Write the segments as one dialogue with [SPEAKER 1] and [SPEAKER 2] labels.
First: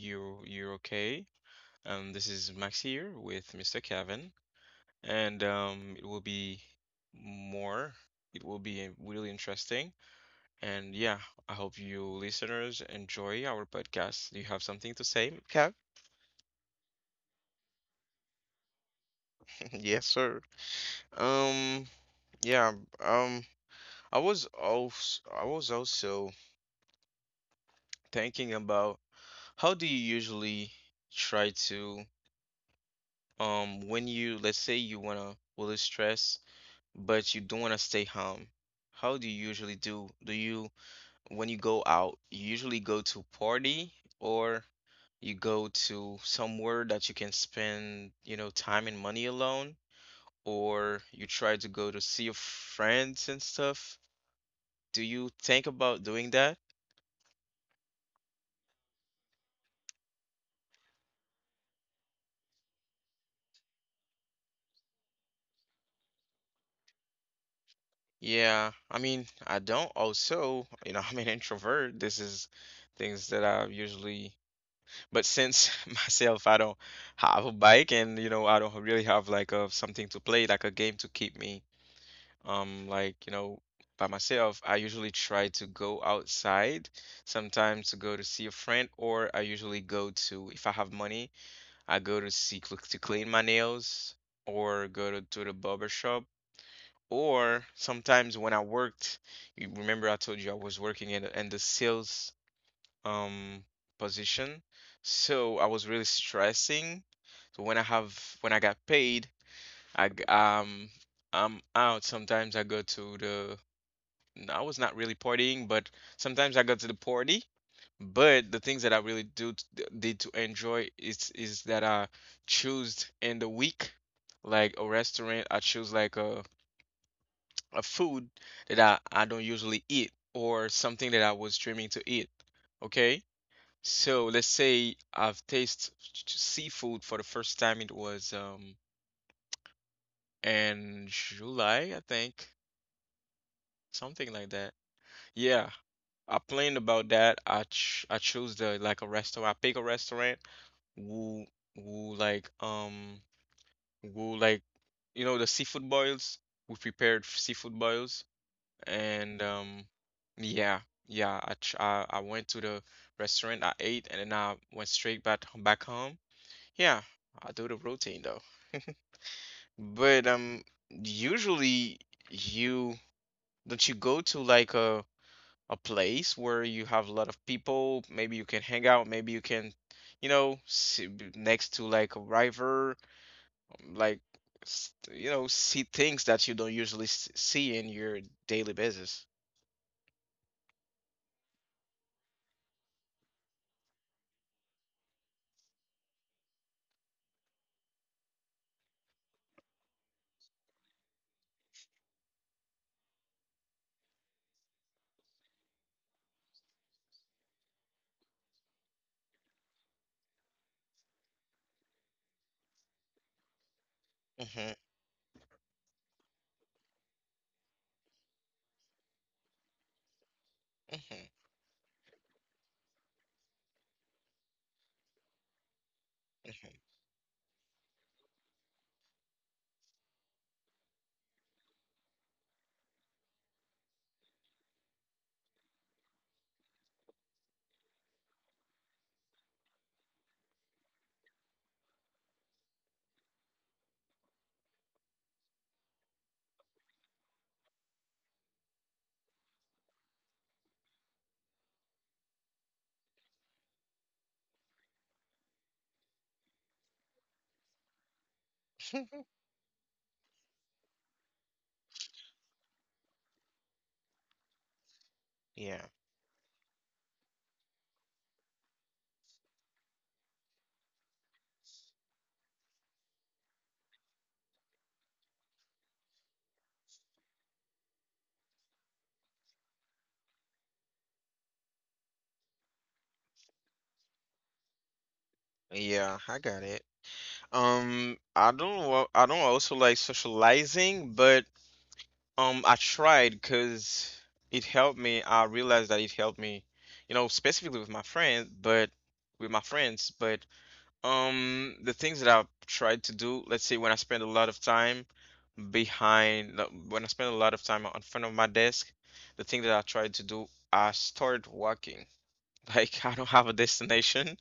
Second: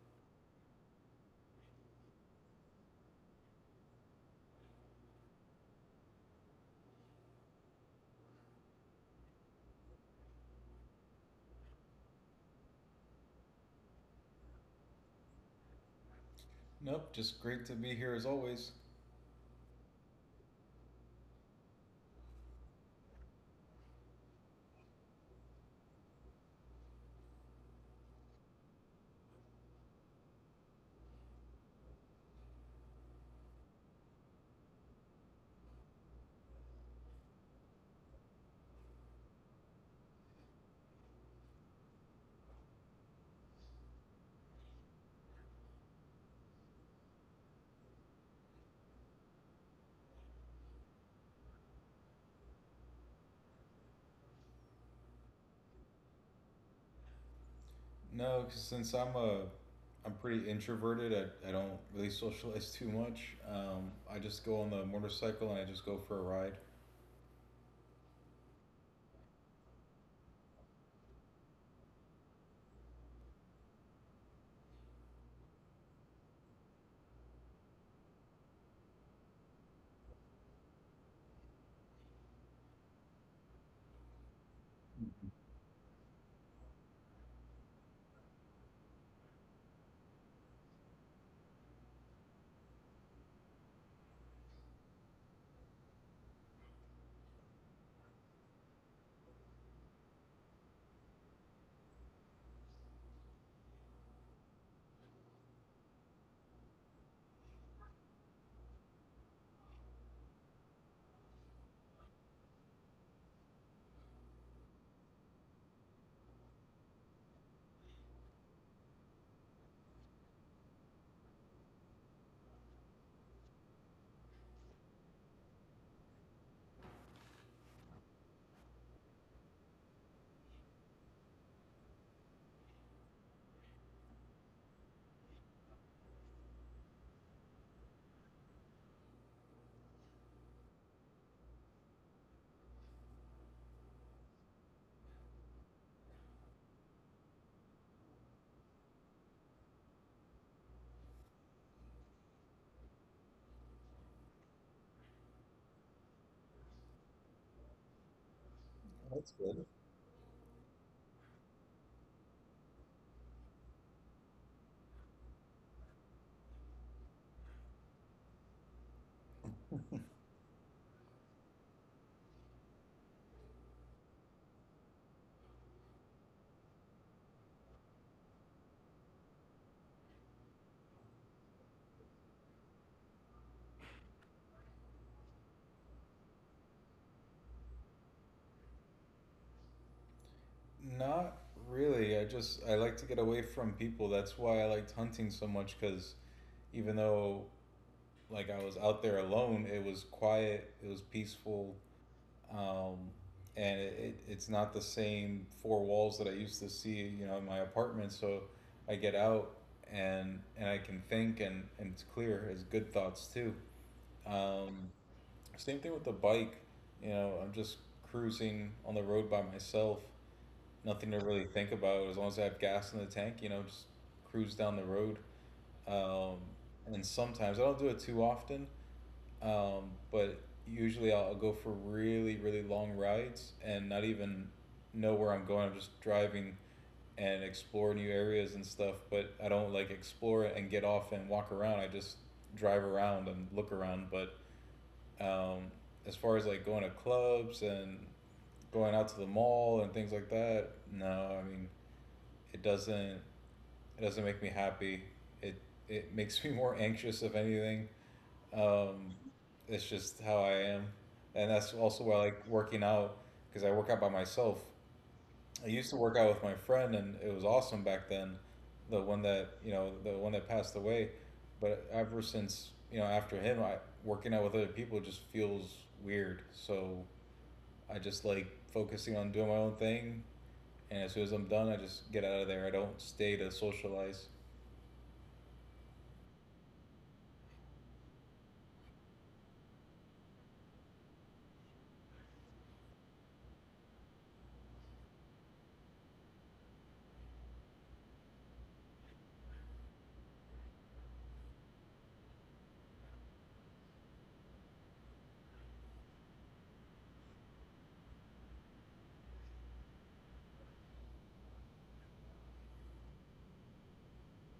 [SPEAKER 1] you're okay. This is Max here with Mr. Kevin, and it will be more. It will be really interesting, and yeah, I hope you listeners enjoy our podcast. Do you have something to say, Kev?
[SPEAKER 2] Nope, just great to be here as always.
[SPEAKER 1] Yes, sir. Um, yeah, um, I was also thinking about how do you usually try to, when you, let's say you wanna release stress but you don't want to stay home. How do you usually do? Do you, when you go out, you usually go to party or you go to somewhere that you can spend, you know, time and money alone, or you try to go to see your friends and stuff? Do you think about doing that?
[SPEAKER 2] No, 'cause since I'm pretty introverted. I don't really socialize too much. I just go on the motorcycle and I just go for a ride.
[SPEAKER 1] Yeah, I mean, I don't also, you know, I'm an introvert. This is things that I usually. But since myself, I don't have a bike, and you know, I don't really have like a something to play, like a game to keep me like, you know, by myself, I usually try to go outside, sometimes to go to see a friend, or I usually go to, if I have money, I go to see to clean my nails or go to the barber shop. Or sometimes when I worked, you remember I told you I was working in the sales um position, so I was really stressing, so when I got paid i g- um I'm out, sometimes I go to the I was not really partying, but sometimes I go to the party. But the things that I really do did to enjoy is that I choose in the week like a restaurant, I choose like a food that I don't usually eat, or something that I was dreaming to eat. Okay, so let's say I've tasted seafood for the first time. It was in July, I think, something like that. Yeah, I planned about that. I chose the like a restaurant. I pick a restaurant who who like um like, you know, the seafood boils. We prepared seafood boils
[SPEAKER 2] That's
[SPEAKER 1] and
[SPEAKER 2] good.
[SPEAKER 1] yeah. Yeah, I went to the restaurant. I ate and then I went straight back home. Yeah, I do the routine though. But usually you don't you go to like a place where you have a lot of people. Maybe you can hang out. Maybe you can, you know, sit next to like a river, like you know, see things that you don't usually see in your daily basis.
[SPEAKER 2] Not really. I like to get away from people. That's why I liked hunting so much. Cause even though like I was out there alone, it was quiet. It was peaceful. um, and it's not the same four walls that I used to see, you know, in my apartment. So I get out, and I can think, and it's clear as good thoughts too.
[SPEAKER 1] Hmm.
[SPEAKER 2] Um, Same thing with the bike. You know, I'm just cruising on the road by myself. Nothing to
[SPEAKER 1] Hmm.
[SPEAKER 2] really think about. As long as I have gas in the tank, just cruise down the road. Um, and sometimes I don't do it too often, but usually I'll go for really, really long rides and not even know where I'm going. I'm just driving and explore new areas and stuff. But I don't like explore and get off and walk around. I just drive around and look around. But um, as far as like going to clubs and going out to the mall and things like that, no. I mean, it doesn't. It doesn't make me happy. It it makes me more anxious if anything, um,
[SPEAKER 1] Hmm.
[SPEAKER 2] it's just how I am, and that's also why I like working out because I work out by myself. I used to
[SPEAKER 1] Yeah.
[SPEAKER 2] work out with my friend, and it was awesome back then. The one that passed away. But ever since, after him, I working out with other people just feels weird. So I just like focusing on doing my own thing, and as soon as I'm done, I just get out of there. I don't stay to socialize.
[SPEAKER 1] Yeah, I got it. I don't know, I don't also like socializing, but I tried because it helped me. I realized that it helped me, you know, specifically with my friends, but with my friends. But the things that I've tried to do, let's say when I spend a lot of time behind, no, when I spend a lot of time in front of my desk, the thing that I tried to do, I started walking. Like I don't have a destination,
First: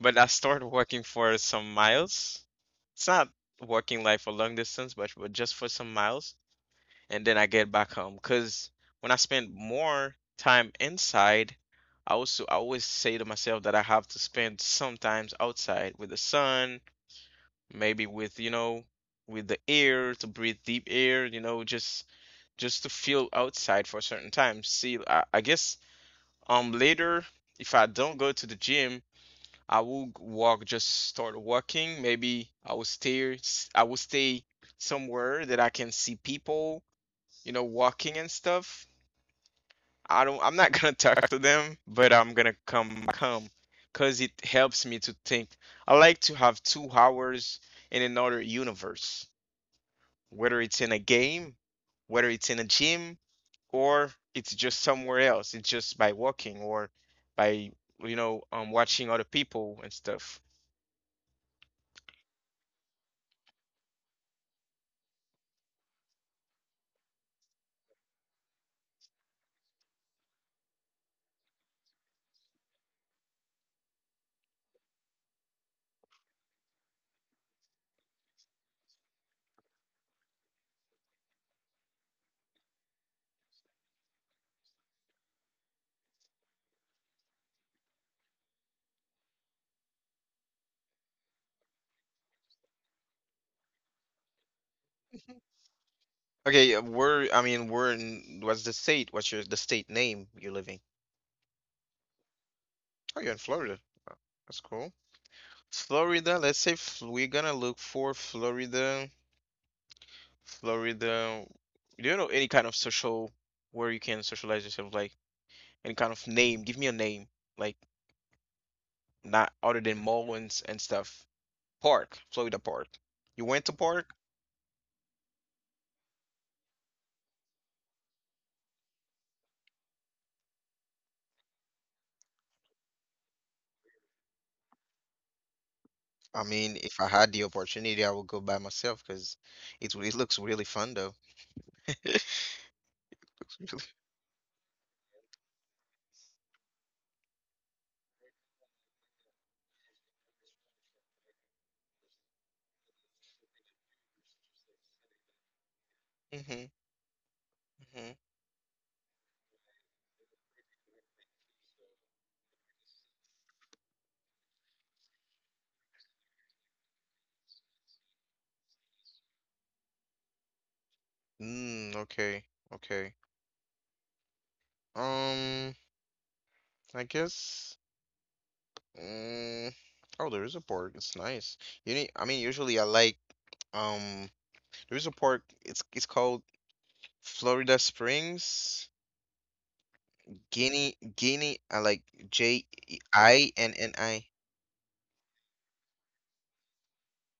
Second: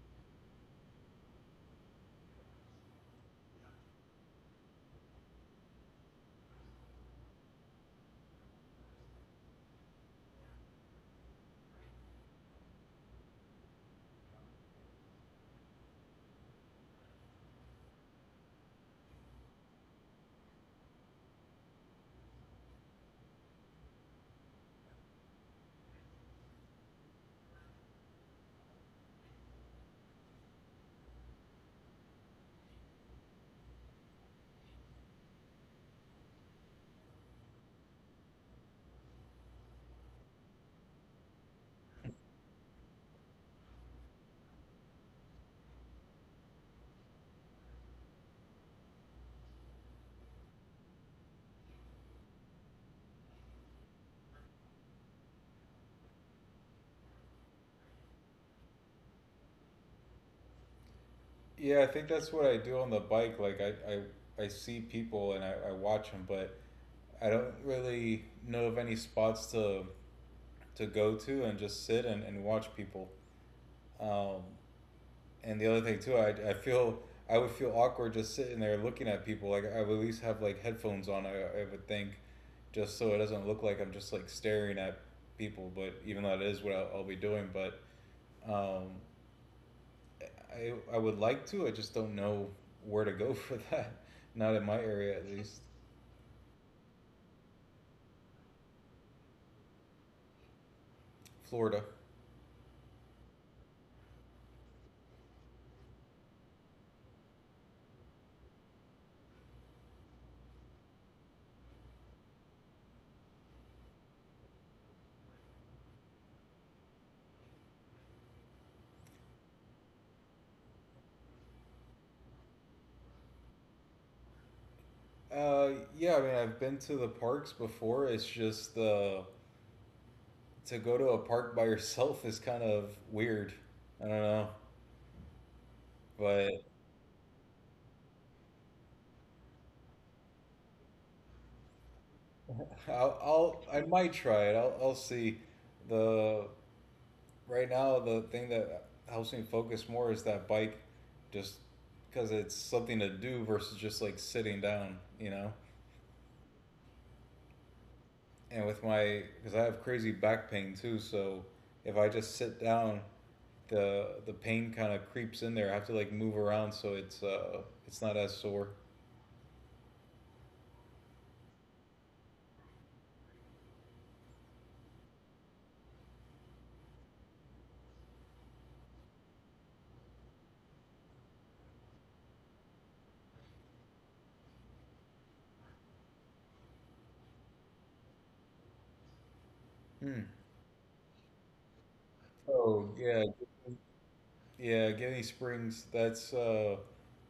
[SPEAKER 1] but I started walking for some miles. It's not walking like for long distance, but just for some miles, and then I get back home. Because when I spend more time inside, I always say to myself that I have to spend sometimes outside with the sun, maybe with, you know, with the air to breathe deep air, you know, just to feel outside for a certain time. See, I guess later if I don't go to the gym, I will walk, just start walking. Maybe I will stay somewhere that I can see people, you know, walking and stuff. I'm not gonna talk to them, but I'm gonna come because it helps me to think. I like to have 2 hours in another universe, whether it's in a game, whether it's in a gym, or it's just somewhere else. It's just by walking or by, you know, watching other people and stuff.
[SPEAKER 2] Yeah, I think that's what I do on the bike. Like I see people, and I watch them, but I don't really know of any spots to go to and just sit and, watch people. Um, and the other thing too, I feel I would feel awkward just sitting there looking at people. Like I would at least have like headphones on. I would think, just so it doesn't look like I'm just like staring at people. But even though it is what I'll be doing, but um, I would like to. I just don't know where to go for that. Not in my area, at least.
[SPEAKER 1] Okay, where in, what's the state? What's your the state name you live in?
[SPEAKER 2] Florida.
[SPEAKER 1] Oh, you're in Florida. Wow. That's cool. Florida, let's say we're gonna look for Florida. Florida, do you know any kind of social where you can socialize yourself? Like any kind of name? Give me a name, like not other than mall and stuff. Park, Florida Park. You went to park?
[SPEAKER 2] Uh, yeah, I mean, I've been to the parks before. It's just the to go to a park by yourself is kind of weird. I don't know,
[SPEAKER 1] I
[SPEAKER 2] but
[SPEAKER 1] mean, if I had the opportunity, I would go by myself because it looks really fun though.
[SPEAKER 2] I might try it. I'll see. The Right now the thing that helps me focus more is that bike, just because it's something to do versus just like sitting down, you know?
[SPEAKER 1] Hmm. Hmm.
[SPEAKER 2] And with my because I have crazy back pain too, so if I just sit down, the pain kind of creeps in there. I have to like move around so it's not as sore.
[SPEAKER 1] Mm, okay. Okay. Um, I guess. Mm, oh, there is a pork. It's nice. You need, I mean, usually I like um there is a pork. It's called Florida Springs,
[SPEAKER 2] Hmm.
[SPEAKER 1] Guinea Guinea. I like J E
[SPEAKER 2] Oh yeah,
[SPEAKER 1] I N N I.
[SPEAKER 2] yeah. Guinea Springs. That's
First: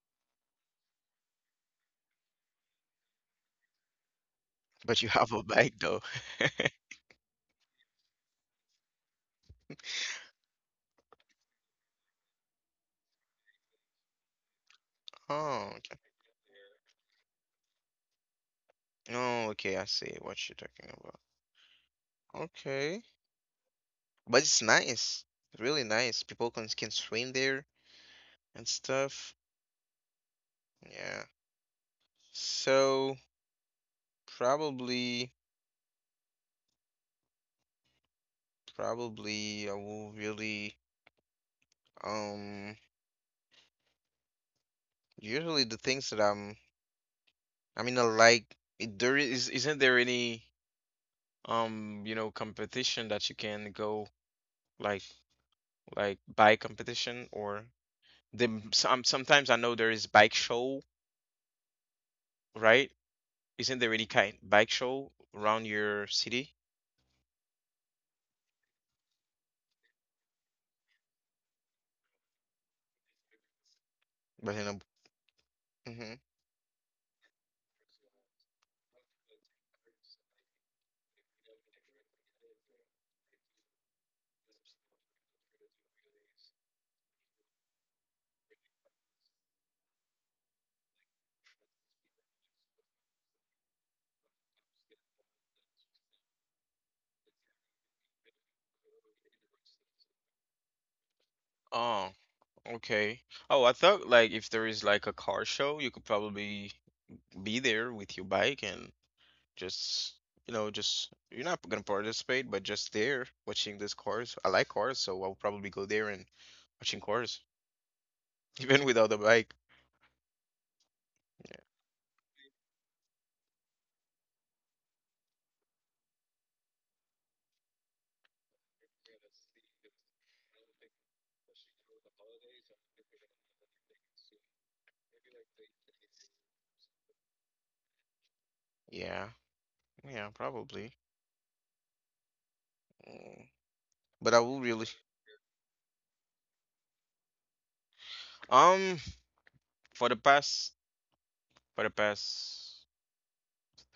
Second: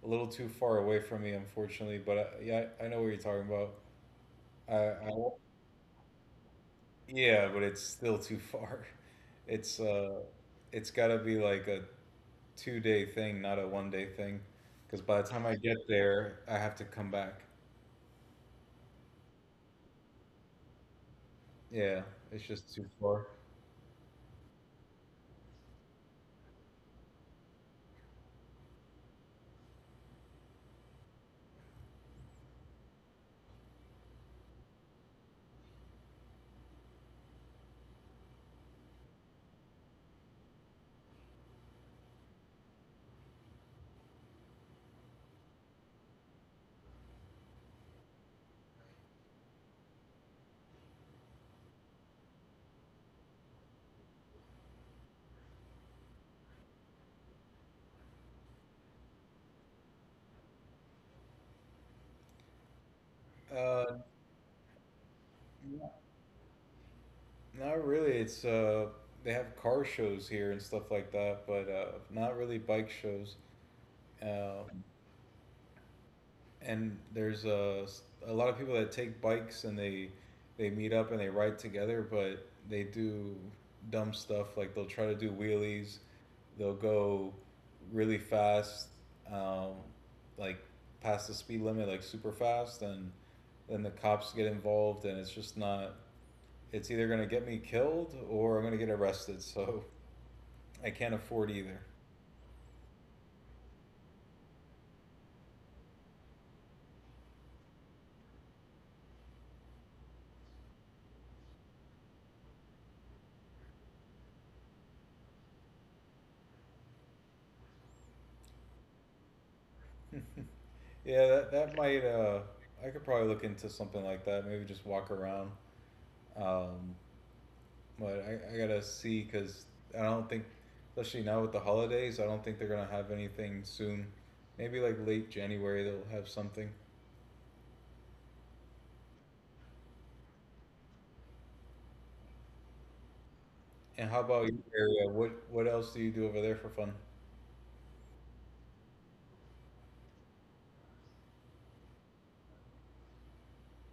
[SPEAKER 2] a little too far away from me, unfortunately. But yeah, I know what you're talking about.
[SPEAKER 1] But you
[SPEAKER 2] I
[SPEAKER 1] have a bag though.
[SPEAKER 2] Yeah, but it's still too far. It's uh, it's got to be like a 2-day thing, not a one day thing. Because by the time I
[SPEAKER 1] Oh,
[SPEAKER 2] get
[SPEAKER 1] okay.
[SPEAKER 2] there, I have to come back.
[SPEAKER 1] Oh, okay. I see what you're talking about.
[SPEAKER 2] Yeah, it's just too
[SPEAKER 1] Okay,
[SPEAKER 2] far.
[SPEAKER 1] but it's nice. It's really nice. People can swim there and stuff. Yeah. So probably probably I will really. Um, usually the things that I'm, I mean, I like there is isn't there any you know, competition that you can go like like bike competition or the some sometimes I know there is bike show, right? Isn't there
[SPEAKER 2] Uh,
[SPEAKER 1] any kind bike show around
[SPEAKER 2] n-
[SPEAKER 1] your city?
[SPEAKER 2] Not really. It's they have car shows here and stuff like that, but not really bike shows.
[SPEAKER 1] But
[SPEAKER 2] Uh,
[SPEAKER 1] in a, hmm.
[SPEAKER 2] and there's a lot of people that take bikes, and they meet up and they ride together, but they do dumb stuff like they'll try to do wheelies. They'll go really fast, um, like past the speed limit, like super fast, and then the cops get involved, and it's just not it's either going to get me killed or I'm going to get arrested. So I can't afford either.
[SPEAKER 1] Oh, okay. Oh, I thought like if there is like a car show, you could probably be there with your bike and just, you know, just you're not gonna participate, but just there watching these cars. I like cars, so I'll probably go there and watching cars, even without a bike.
[SPEAKER 2] Yeah, that might I could probably look into something like that, maybe just walk around. Um, but I gotta see because I don't think, especially now with the holidays, I don't think they're gonna have anything soon. Maybe like late January they'll have something.
[SPEAKER 1] Yeah, yeah, probably. Mm.
[SPEAKER 2] And how
[SPEAKER 1] But I
[SPEAKER 2] about
[SPEAKER 1] will
[SPEAKER 2] your
[SPEAKER 1] really
[SPEAKER 2] area? What else do you do over there for fun?
[SPEAKER 1] um for the past for the past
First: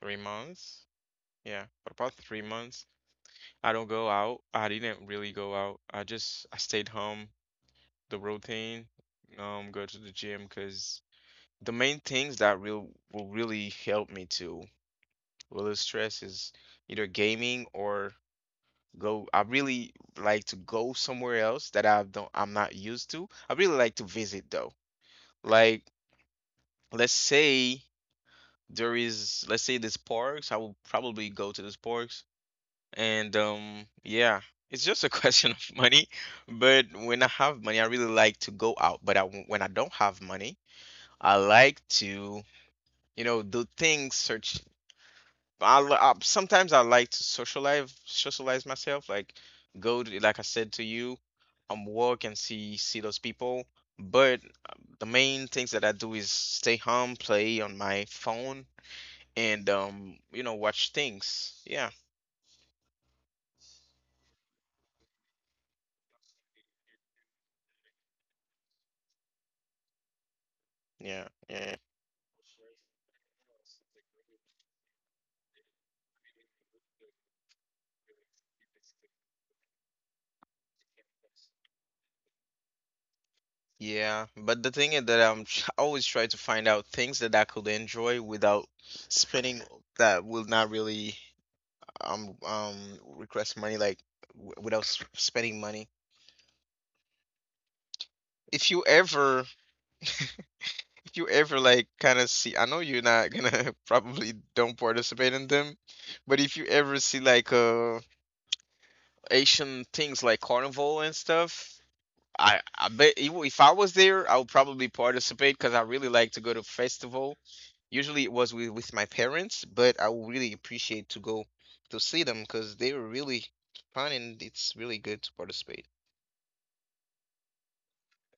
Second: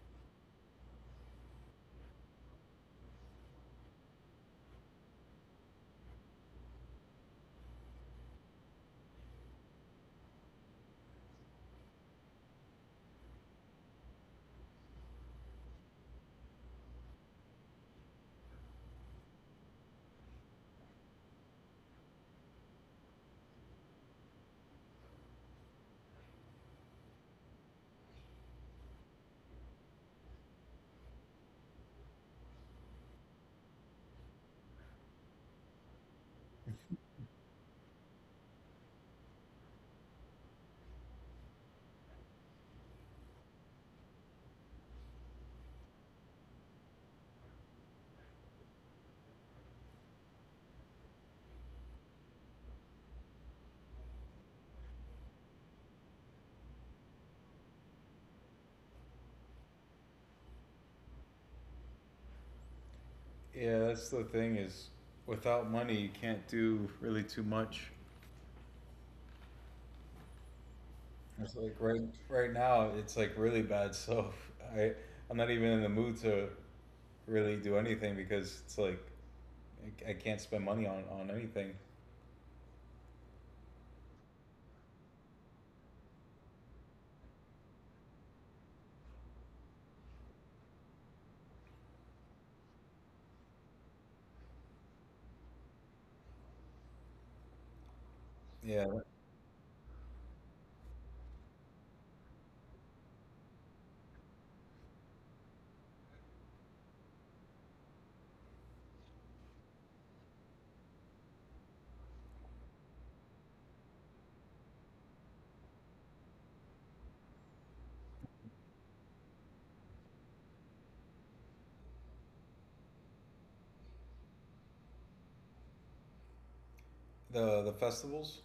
[SPEAKER 1] 3 months. Yeah, for about 3 months, I don't go out. I didn't really go out. I stayed home. The routine, go to the gym because the main things that real will really help me to relieve stress is either gaming or go. I really like to go somewhere else that I'm not used to. I really like to visit though. Like let's say there is let's say this parks, I will probably go to this parks, and yeah. It's just a question of money, but when I have money, I really like to go out. But I, when I don't have money, I like to, you know, do things. Search. I sometimes I like to socialize, socialize myself. Like go to, like I said to you, walk and see those people. But the main things that I do is stay home, play on my phone, and you know, watch things. Yeah,
[SPEAKER 2] Yeah, that's the thing is, without money you can't do really too much.
[SPEAKER 1] yeah,
[SPEAKER 2] It's like
[SPEAKER 1] yeah.
[SPEAKER 2] right now it's like really bad. So I I'm not even in the mood to really do anything because it's like I can't spend money on anything.
[SPEAKER 1] Yeah, but the thing is that I always try to find out things that I could enjoy without spending, that will not really um um request money, like without spending money. if
[SPEAKER 2] Yeah,
[SPEAKER 1] you ever like kind of see, I know you're not gonna probably don't participate in them, but if you ever see like asian things like carnival and stuff, i bet if I was there I would probably participate, because I really like to go to festival. Usually it was with my parents, but I would really appreciate to go to see them because they were really fun and it's really good to participate.
[SPEAKER 2] the festivals.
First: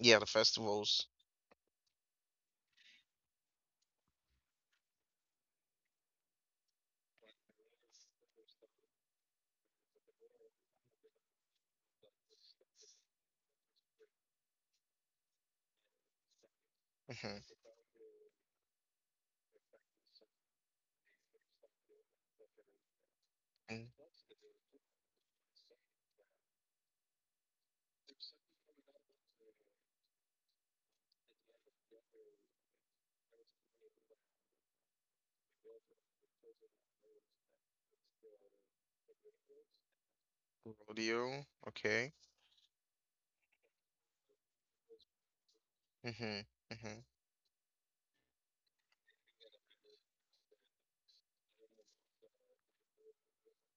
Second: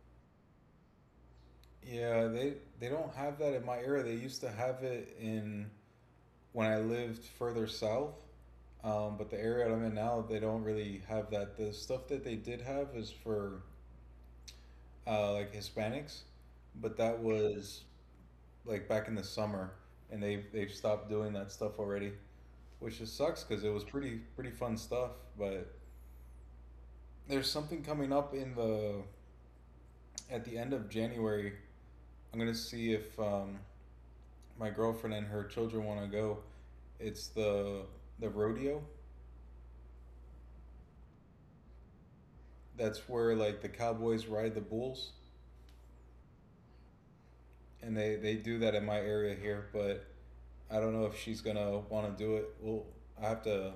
[SPEAKER 1] Yeah, the festivals.
[SPEAKER 2] Yeah, they don't have that in my area. They used to have it in when I lived further south. But the area I'm in now, they don't really have that. The stuff that they did have is for like Hispanics, but that
[SPEAKER 1] Mm-hmm.
[SPEAKER 2] was like back in the summer, and they've stopped doing that stuff already, which just sucks because it was pretty pretty fun stuff. But there's something coming up in the at the end of January. I'm gonna see if my girlfriend and her children want to go. It's the rodeo.
[SPEAKER 1] Rodeo. Okay.
[SPEAKER 2] That's where like the cowboys ride the bulls,
[SPEAKER 1] Mm-hmm. Mm-hmm.
[SPEAKER 2] and they do that in my area here. But I don't know if she's gonna want to do it. Well, I have to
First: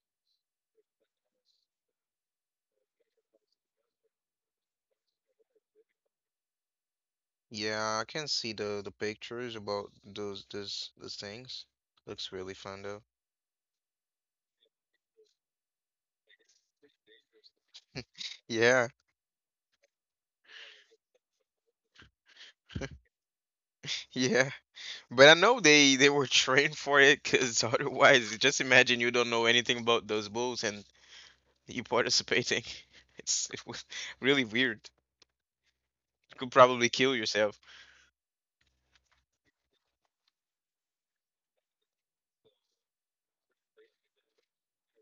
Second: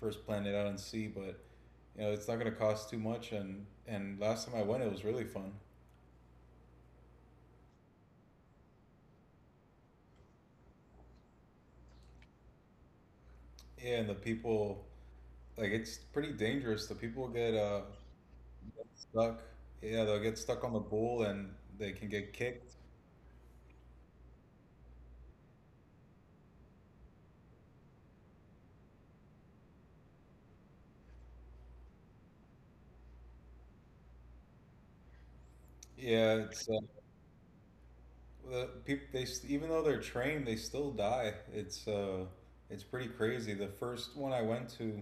[SPEAKER 2] first plan it out and see. But you know, it's not gonna cost too much. And last time I went, it was really fun.
[SPEAKER 1] Yeah, I can see the pictures about those things. Looks really fun though.
[SPEAKER 2] Yeah, and the people, like, it's pretty dangerous. The people get
[SPEAKER 1] Yeah,
[SPEAKER 2] stuck. Yeah, they'll get stuck on the bull, and they can get kicked.
[SPEAKER 1] yeah. But I know they were trained for it, because otherwise, just imagine you don't know anything about those bulls and you participating. It was really weird. You
[SPEAKER 2] Yeah,
[SPEAKER 1] could
[SPEAKER 2] it's
[SPEAKER 1] probably kill yourself.
[SPEAKER 2] the people, they even though they're trained, they still die. It's pretty crazy. The first one I went to,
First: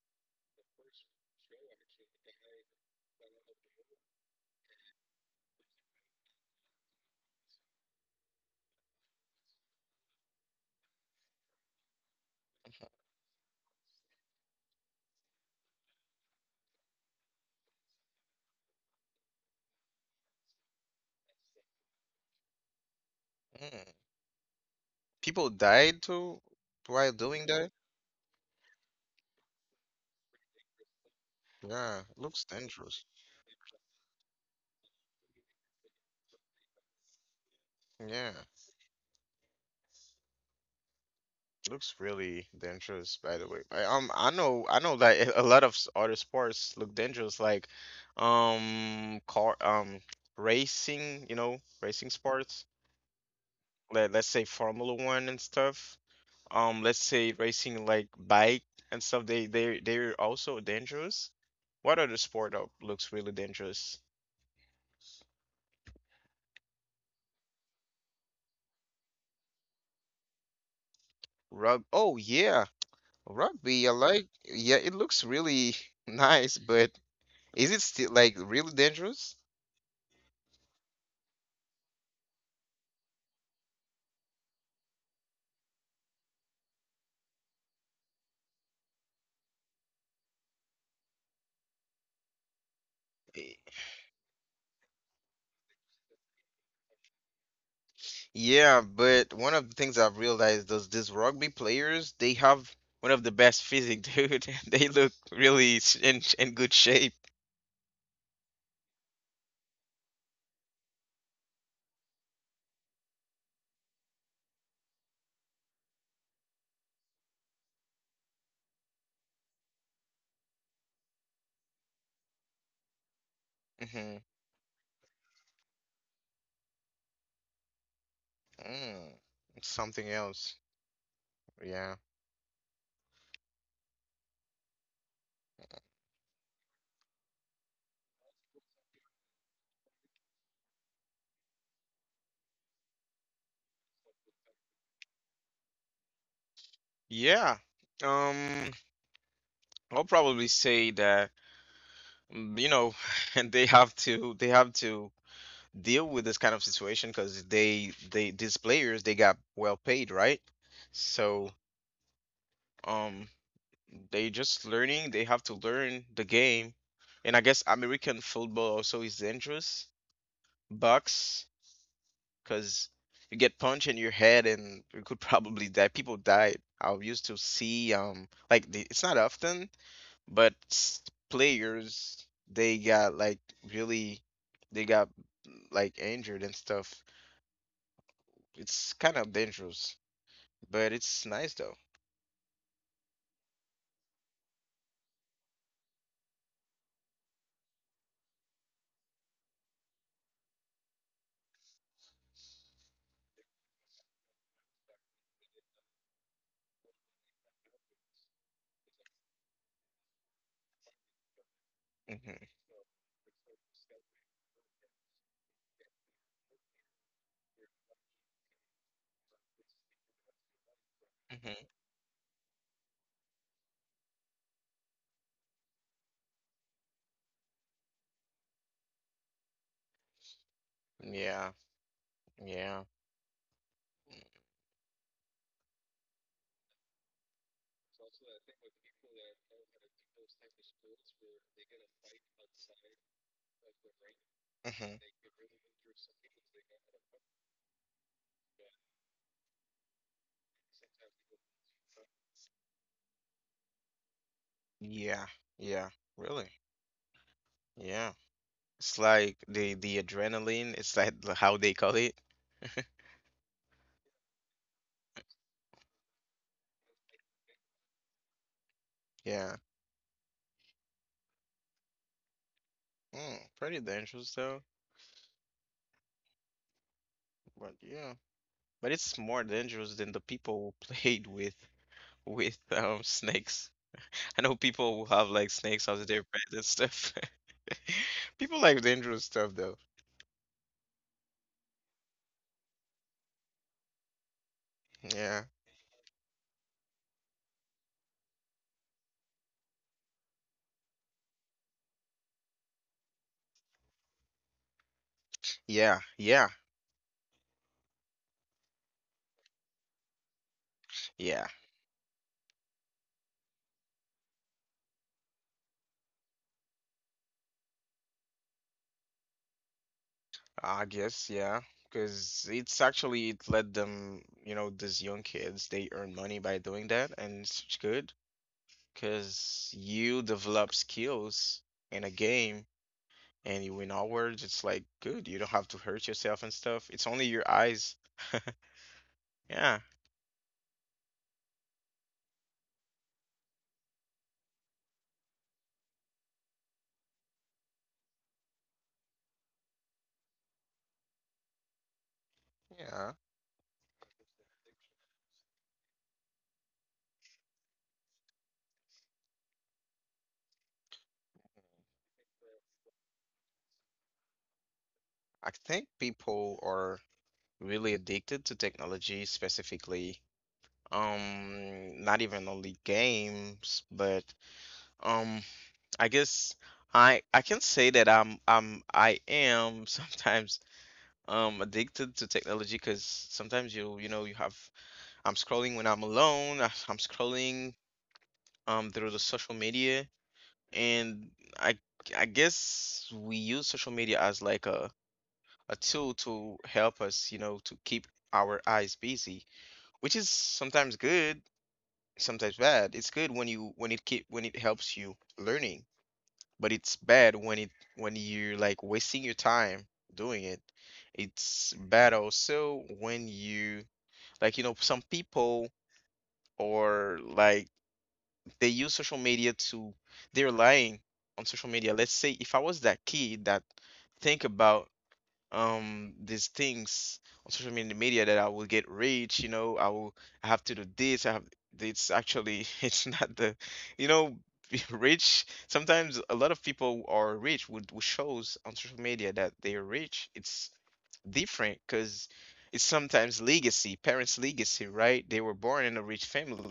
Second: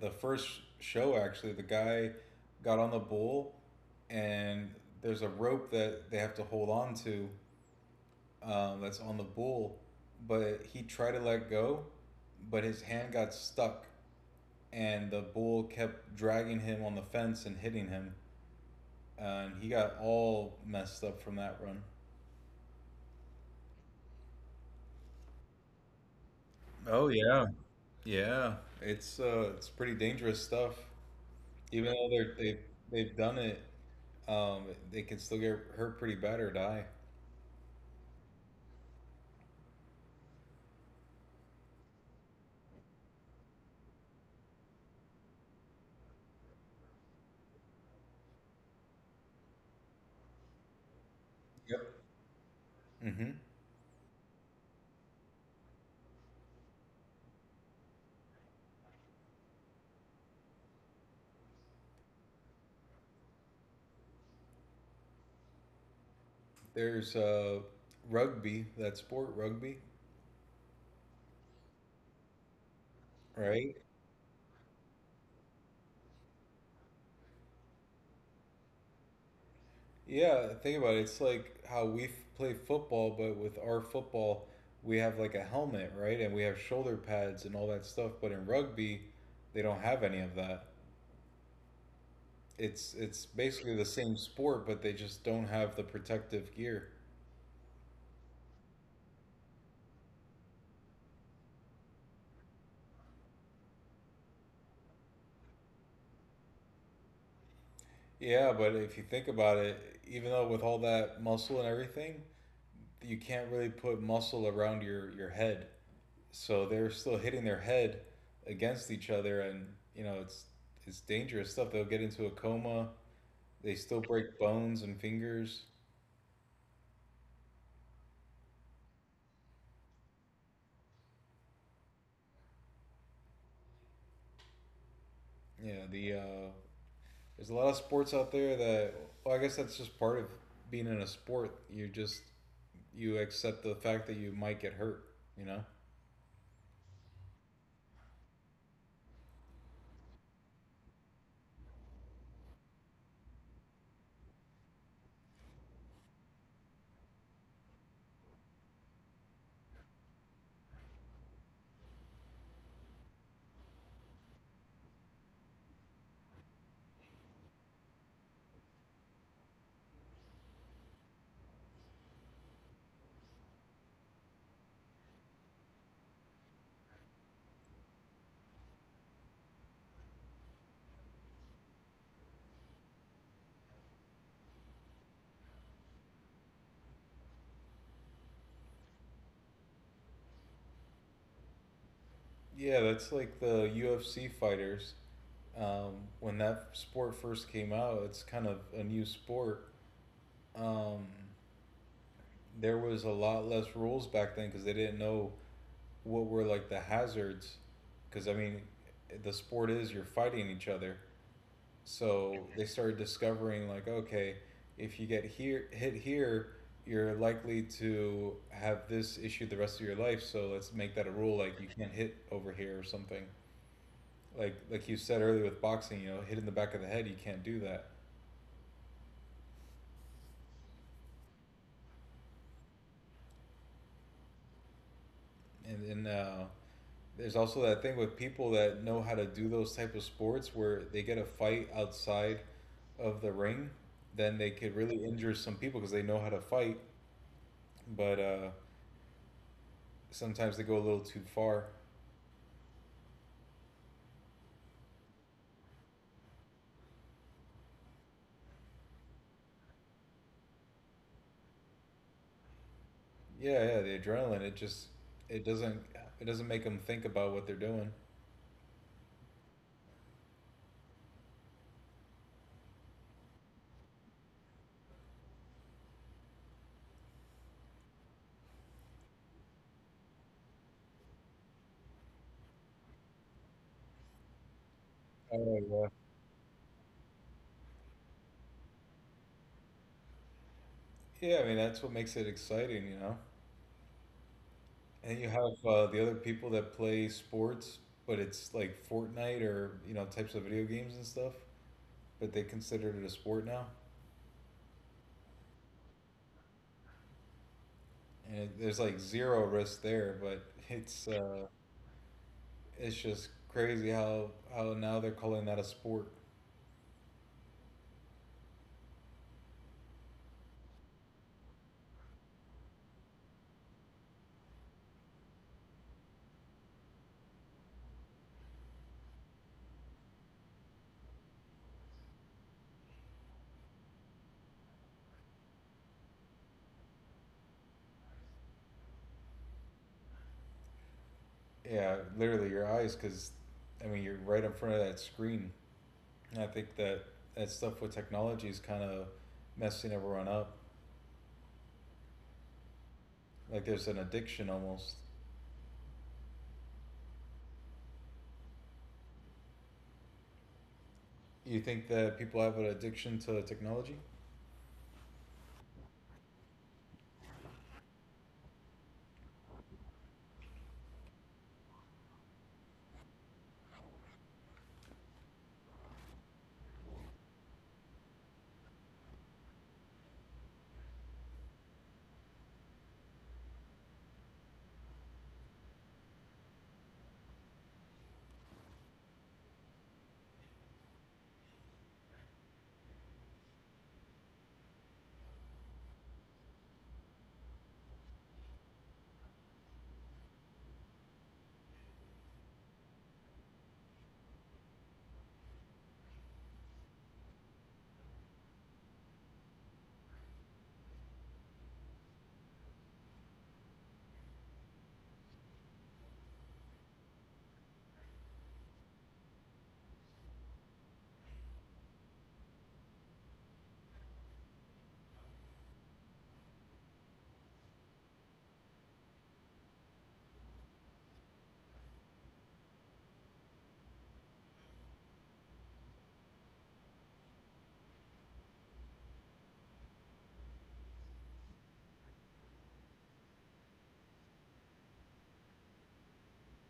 [SPEAKER 2] the first show actually, the guy got on the bull, and there's a rope that they have to hold on to, that's on the bull, but he tried to let go, but his hand got stuck, and the bull kept dragging him on the fence and hitting him, and he got all messed up from that run.
[SPEAKER 1] Mm. People died too
[SPEAKER 2] Oh
[SPEAKER 1] while doing
[SPEAKER 2] yeah.
[SPEAKER 1] that?
[SPEAKER 2] Yeah, it's pretty dangerous stuff. Even
[SPEAKER 1] Yeah,
[SPEAKER 2] though they're,
[SPEAKER 1] looks
[SPEAKER 2] they
[SPEAKER 1] dangerous.
[SPEAKER 2] they've done it, um, they can still get hurt pretty bad or die.
[SPEAKER 1] Yeah, looks really dangerous, by the way. I know that a lot of other sports look dangerous, like, car, racing, you know,
[SPEAKER 2] Yep.
[SPEAKER 1] racing sports.
[SPEAKER 2] Hmm.
[SPEAKER 1] Let's say Formula One and stuff. Let's say racing like bike and stuff. They're also dangerous. What other sport that looks really dangerous?
[SPEAKER 2] There's rugby, that sport, rugby,
[SPEAKER 1] Rug. Oh yeah,
[SPEAKER 2] right?
[SPEAKER 1] rugby. I like. Yeah, it looks really nice, but. Is it still like really dangerous?
[SPEAKER 2] Yeah, think about it. It's like how we play football, but with our football, we have like a helmet, right? And we have shoulder pads and all that stuff. But in rugby, they don't have any of that. It's
[SPEAKER 1] Y-
[SPEAKER 2] basically the same sport, but they just don't have the protective gear.
[SPEAKER 1] Yeah, but one of the things I've realized is these rugby players, they have one of the best physique, dude. They look really in good shape.
[SPEAKER 2] Yeah, but if you think about it, even though with all that muscle and everything, you can't really put muscle around your head. So they're still hitting their head against each other, and you know, it's it's dangerous stuff. They'll get into a coma. They still
[SPEAKER 1] Mm-hmm.
[SPEAKER 2] break bones and fingers.
[SPEAKER 1] Mm. Something else. Yeah.
[SPEAKER 2] Yeah, there's a lot of sports out there that, well, I guess that's just part of being in a sport. You accept the fact that you might get hurt, you know?
[SPEAKER 1] Yeah. Um, I'll probably say that mm, you know, and they have to deal with this kind of situation because they, these players, they got well paid, right? So, um, They just learning. They have to learn the game, and I guess American football also is dangerous. Bucks, because you get punched in your head and you could probably die. People died. I used to see like it's not often, but s- players, they got like really, they got like injured and stuff. It's kind of dangerous, but it's nice though.
[SPEAKER 2] Yeah, that's like the UFC fighters, um, when that sport first came out, it's kind of a new sport. Um, there was a lot less rules back then because they didn't know what were like the hazards. Because I mean, the sport is you're fighting each other, so
[SPEAKER 1] Hmm.
[SPEAKER 2] they started discovering like, okay, if you get here hit here, you're likely to have this issue the rest of your life. So let's make that a rule, like
[SPEAKER 1] Hmm.
[SPEAKER 2] you can't hit over here or something. Like you said earlier with boxing, you know, hit in the back of the head, you can't do that.
[SPEAKER 1] Yeah, yeah.
[SPEAKER 2] And then there's also that thing with people that know how to do those type of sports where they get a fight outside of the ring, then they could
[SPEAKER 1] Mm-hmm.
[SPEAKER 2] really injure some people because they know how to fight, but sometimes they go a little too far.
[SPEAKER 1] Yeah, yeah, really. Yeah. It's like the adrenaline, it's like how they call it.
[SPEAKER 2] Yeah, yeah, the adrenaline, it doesn't it doesn't make them think about what they're doing.
[SPEAKER 1] Yeah. Mm, pretty dangerous though. But yeah. But it's more dangerous than the people who played with with snakes. I know people who have like
[SPEAKER 2] Oh,
[SPEAKER 1] snakes
[SPEAKER 2] yeah.
[SPEAKER 1] as their pets and stuff. People like dangerous stuff though.
[SPEAKER 2] Yeah, I mean that's what makes it exciting, you know. And you
[SPEAKER 1] Yeah.
[SPEAKER 2] have the other people that play sports, but it's like Fortnite or types of video games and stuff, but they considered it a sport now,
[SPEAKER 1] Yeah, yeah,
[SPEAKER 2] and there's like zero risk there. But it's
[SPEAKER 1] yeah.
[SPEAKER 2] uh, it's just crazy how now they're calling that a sport.
[SPEAKER 1] I guess, yeah, because it's actually, it let them, these young kids, they earn money by doing that, and it's good because you develop skills in a game and you win awards. It's like good. You don't have to hurt yourself and stuff. It's only your eyes. Yeah,
[SPEAKER 2] Yeah, literally your eyes, because I mean you're right in front of that screen. And I think that that stuff with technology is kind of messing everyone up.
[SPEAKER 1] yeah.
[SPEAKER 2] Like there's an addiction almost. You think that people have an addiction to technology?
[SPEAKER 1] I think people are really addicted to technology. Specifically, not even only games, but um. I guess I can say that I am sometimes addicted to technology, because sometimes you know you have, I'm scrolling when I'm alone, I'm scrolling through the social media. And I I guess we use social media as like a tool to help us, to keep our eyes busy, which is sometimes good, sometimes bad. It's good when you when it keep, when it helps you learning, but it's bad when it when you're like wasting your time doing it. It's bad also when you, like you know some people, or like they use social media to, they're lying on social media. Let's say if I was that kid that think about these things on social media that I will get rich. You know, I will, I have to do this, I have, it's actually it's not the, you know, rich, sometimes a lot of people are rich would shows on social media that they're rich. It's different because it's sometimes legacy, parents' legacy, right? They were born in a rich family,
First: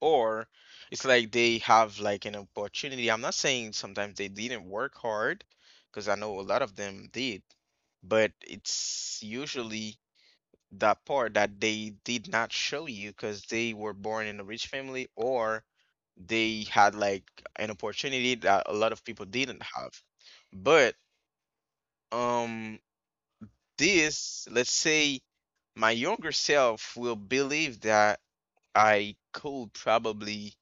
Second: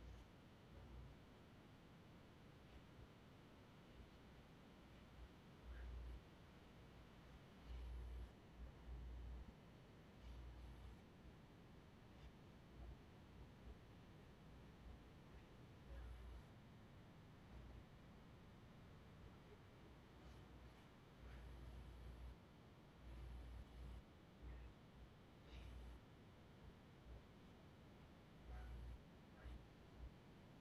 [SPEAKER 1] or it's like they have like an opportunity. I'm not saying sometimes they didn't work hard, because I know a lot of them did, but it's usually that part that they did not show you, because they were born in a rich family, or they had like an opportunity that a lot of people didn't have. But um this, let's say my younger self will believe that I could probably,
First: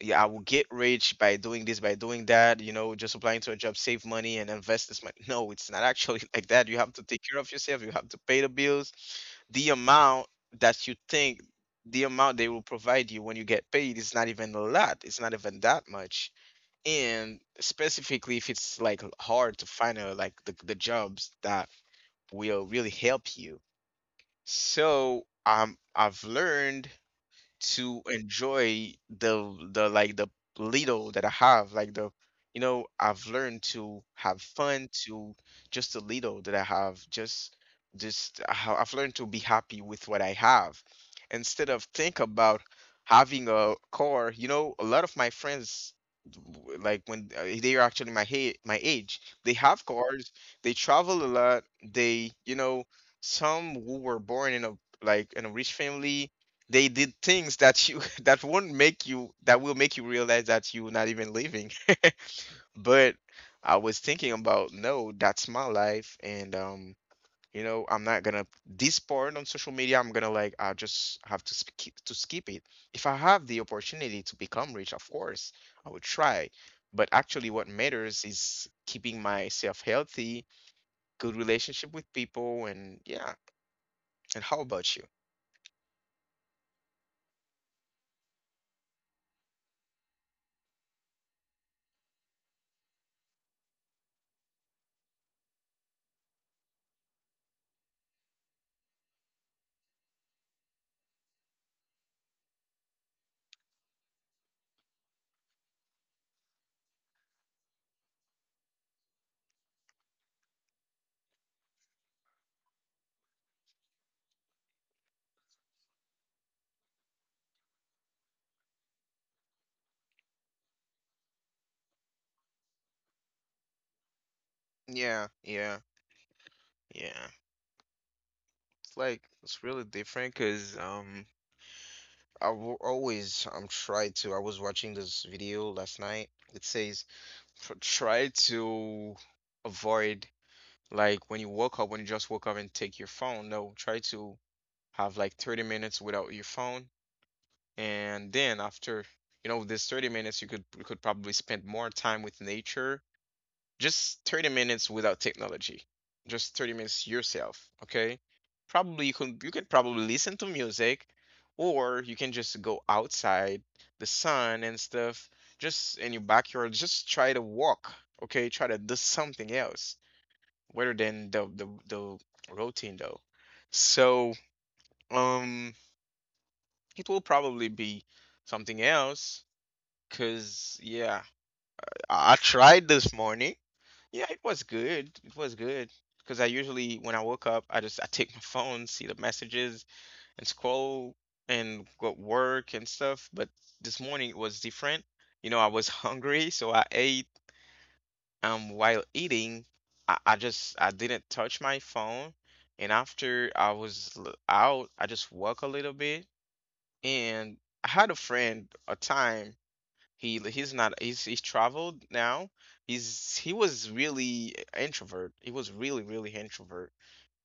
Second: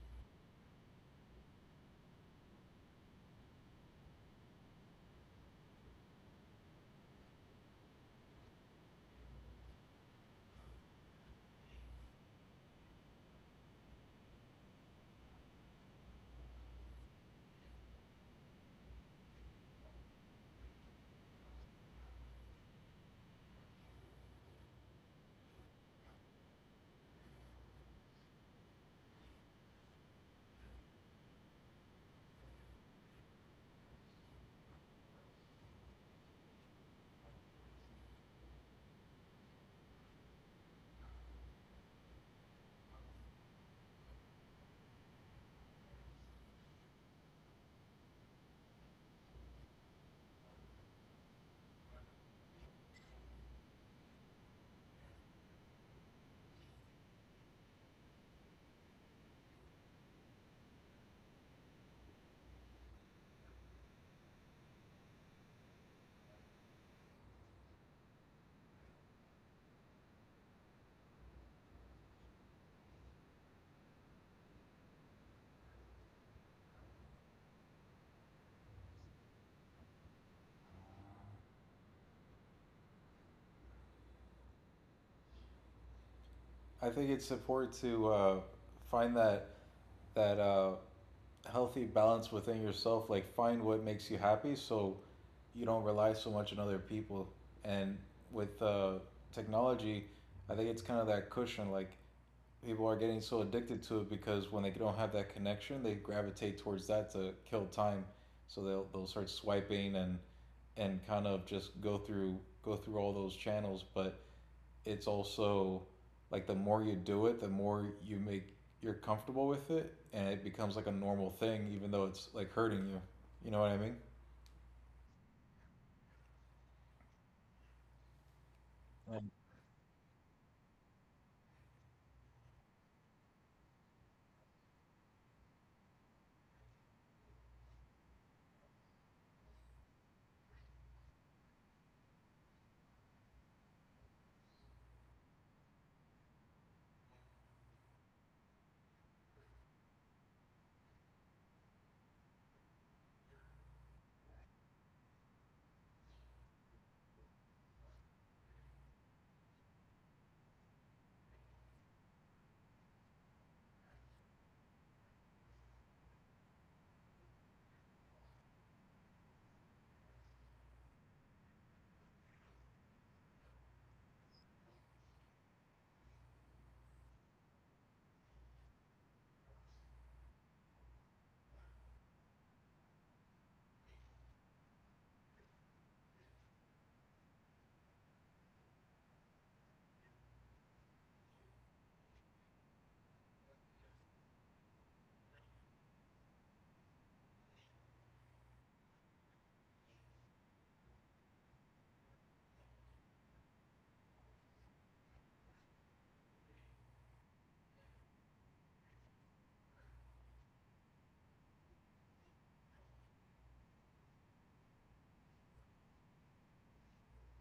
[SPEAKER 1] yeah, I will get rich by doing this, by doing that. You know, just applying to a job, save money and invest this money. No, it's not actually like that. You have to take care of yourself. You have to pay the bills. The amount that you think, the amount they will provide you when you get paid is not even a lot. It's not even that much. And specifically if it's like hard to find a, the jobs that will really help you. So I've learned to enjoy the little that I have, like the, you know, I've learned to have fun to, just the little that I have, just how I've learned to be happy with what I have instead of think about having a car. You know, a lot of my friends, w- like when they are actually my my age, they have cars, they travel a lot, they, you know, some who were born in a, like in a rich family, they did things that you that won't make you that will make you realize that you're not even living. But I was thinking about, no, that's my life, and, you know, I'm not gonna this part on social media. I'm gonna like, I just have to skip it. If I have the opportunity to become rich, of course, I would try. But actually, what matters is keeping myself healthy, good relationship with people, and yeah. And how about you?
[SPEAKER 2] I think it's important to find that healthy balance within yourself, like find what makes you happy so you don't rely so much on other people. And with technology, I think it's kind of that cushion. Like people are getting so addicted to it because when they don't have that connection, they gravitate towards that to kill time. So they'll start swiping and and kind of just go through all those channels. But it's also like the more you do it, the more you make you're comfortable with it, and it becomes like a normal thing, even though it's like hurting you. You know what I mean?
[SPEAKER 1] Yeah, yeah, yeah. Like
[SPEAKER 2] Um,
[SPEAKER 1] it's really different because I've always tried to, I was watching this video last night. It says, try to avoid, like when you woke up, when you just woke up and take your phone. No, try to have like 30 minutes without your phone, and then after, you know, this 30 minutes you could, you could probably spend more time with nature. Just 30 minutes without technology, just 30 minutes yourself, okay. Probably you can, you can probably listen to music, or you can just go outside, the sun and stuff, just in your backyard, just try to walk. Okay, try to do something else rather than the routine though. So um it will probably be something else because, yeah, I tried this morning. Yeah, it was good. It was good. Because I usually, when I woke up, I just, I take my phone, see the messages, and scroll and go to work and stuff. But this morning it was different. You know, I was hungry, so I ate. While eating, I just, I didn't touch my phone. And after I was out, I just walk a little bit. And I had a friend a time. He he's not he's He's traveled now. He was really introvert. He was really really introvert.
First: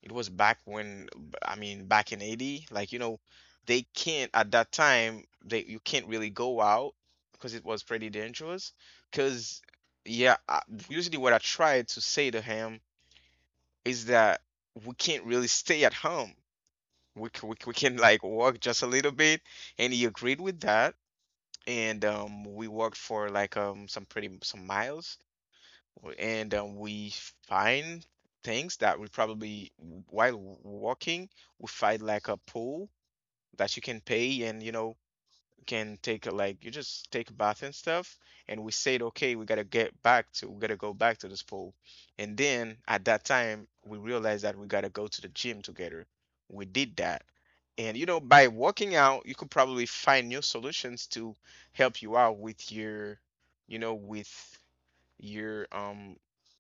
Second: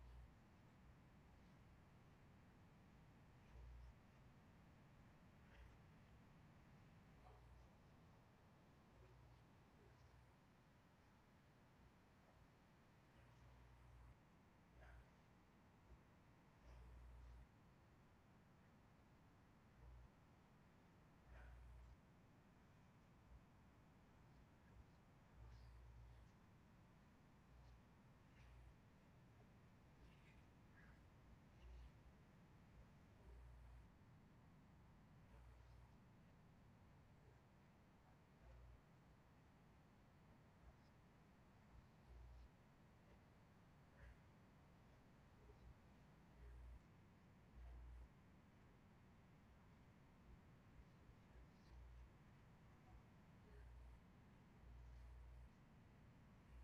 [SPEAKER 1] It was back when, I mean back in 80, like, you know, they can't at that time, they you can't really go out because it was pretty dangerous. Because, yeah, I, usually what I tried to say to him is that we can't really stay at home. We can like walk just a little bit, and he agreed with that. And we walked for like some pretty some miles, and we find things that we probably, while walking we find like a pool that you can pay, and you know, can take a, like you just take a bath and stuff. And we said, okay, we gotta get back to we gotta go back to this pool. And then at that time we realized that we gotta go to the gym together. We did that, and you know, by working out you could probably find new solutions to help you out with your, you know, with your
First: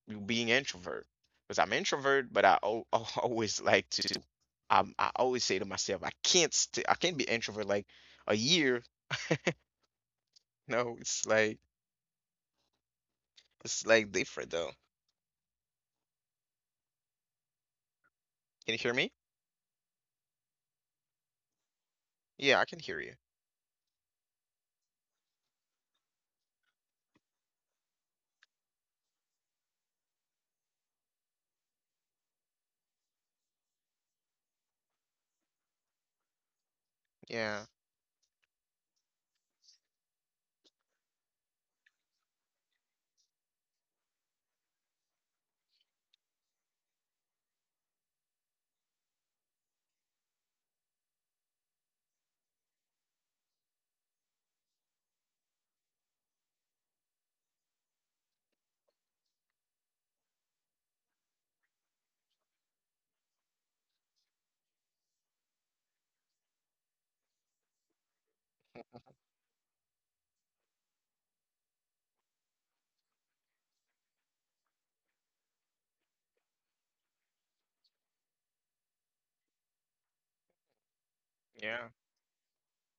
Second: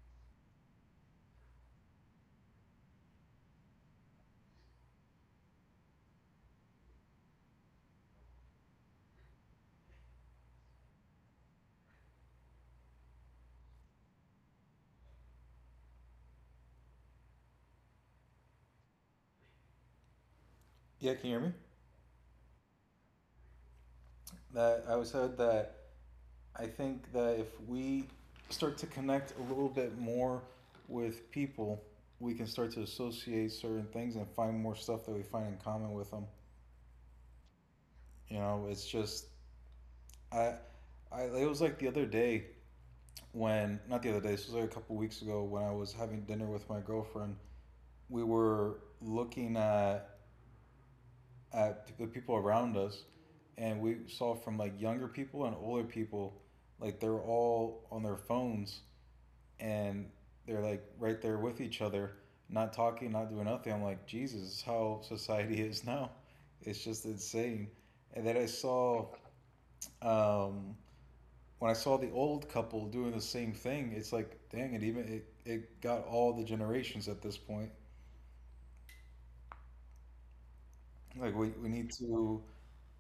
[SPEAKER 1] you being introvert. Because I'm introvert, but always like to, I always say to myself, I can't be introvert like a year. No, it's like, it's like different though. Can you hear me?
[SPEAKER 2] yeah, can you hear me?
[SPEAKER 1] Yeah, I can hear you.
[SPEAKER 2] That I was said that I think that if we start to connect a little bit more with people, we can start to associate certain things and find more stuff that we find in common with them.
[SPEAKER 1] Yeah,
[SPEAKER 2] You know, it's just I, I it was like the other day, when not the other day, this was like a couple weeks ago when I was having dinner with my girlfriend. We were looking at the people around us, and we saw from like younger people and older people, like they're all on their phones and they're like right there with each other, not talking, not doing nothing. I'm like, Jesus, this is how society is now. It's just insane. And then I saw um, when I saw the old couple doing the same thing, it's like, dang it, even it got all the generations at this point. Like we
[SPEAKER 1] yeah,
[SPEAKER 2] need to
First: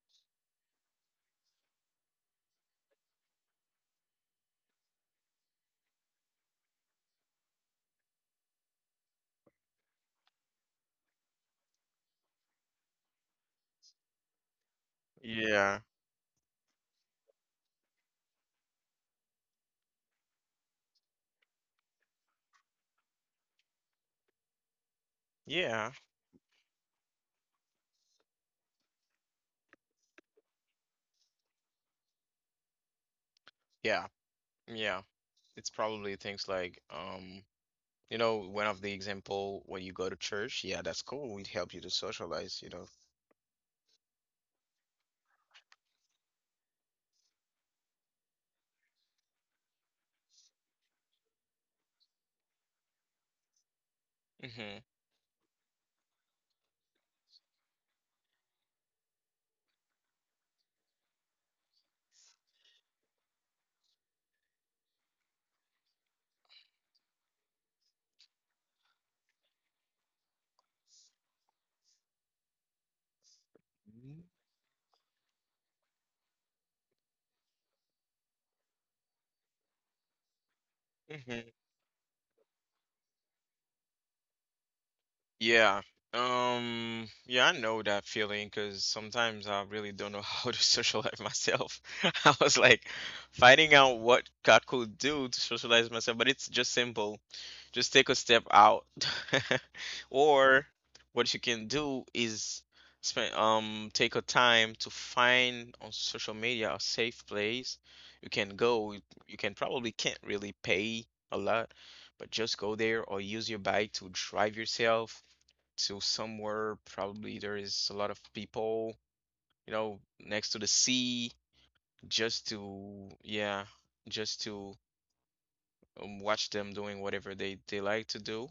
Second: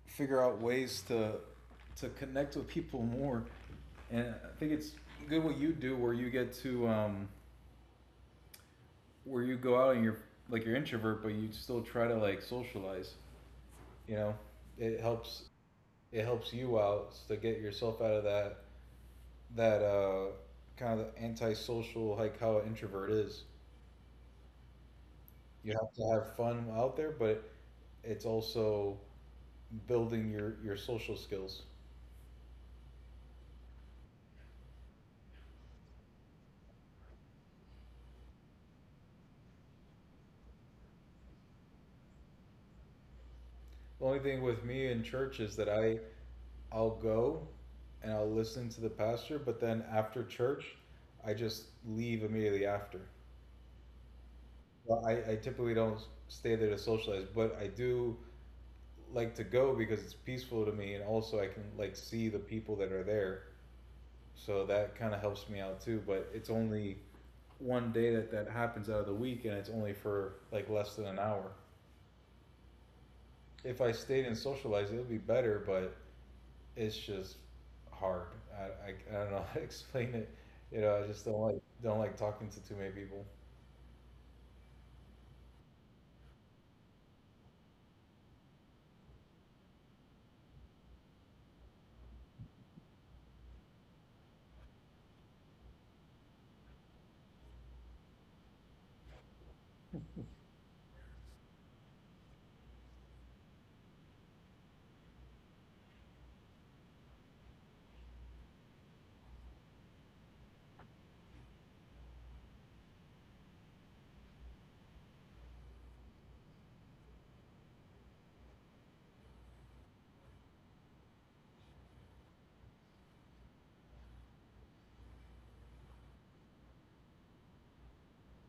[SPEAKER 2] figure out ways to connect with people more. And I think it's good what you do where you get to where you go out and you're like you're introvert but you still try to like socialize, you know? It helps,
[SPEAKER 1] yeah,
[SPEAKER 2] it helps you out to get yourself out of that that kind of antisocial, like how an introvert is. You
[SPEAKER 1] yeah,
[SPEAKER 2] have to have fun out there, but it's also building your social skills.
[SPEAKER 1] yeah, yeah. It's probably things like you know, one of the example, when you go to church, yeah, that's cool. It helps you to socialize, you know.
[SPEAKER 2] The only thing with me in church is that I, I'll go and I'll listen to the pastor, but then after church, I just leave immediately after. Well, I typically don't stay there to socialize, but I do like to go because it's peaceful to me, and also I can like see the people that are there, so that kind of helps me out too. But it's only one day that that happens out of the week, and it's only for like less than an hour. If I
[SPEAKER 1] Mm-hmm.
[SPEAKER 2] stayed and socialized, it would be better, but it's just hard. I don't know how to explain it. You know, I just don't like talking to too many people.
[SPEAKER 1] Yeah. Yeah, I know that feeling because sometimes I really don't know how to socialize myself. I was like finding out what I could do to socialize myself, but it's just simple. Just take a step out. Or what you can do is spend take a time to find on social media a safe place you can go. You can probably can't really pay a lot, but just go there, or use your bike to drive yourself to somewhere. Probably there is a lot of people, you know, next to the sea, just to, yeah, just to watch them doing whatever they like to do.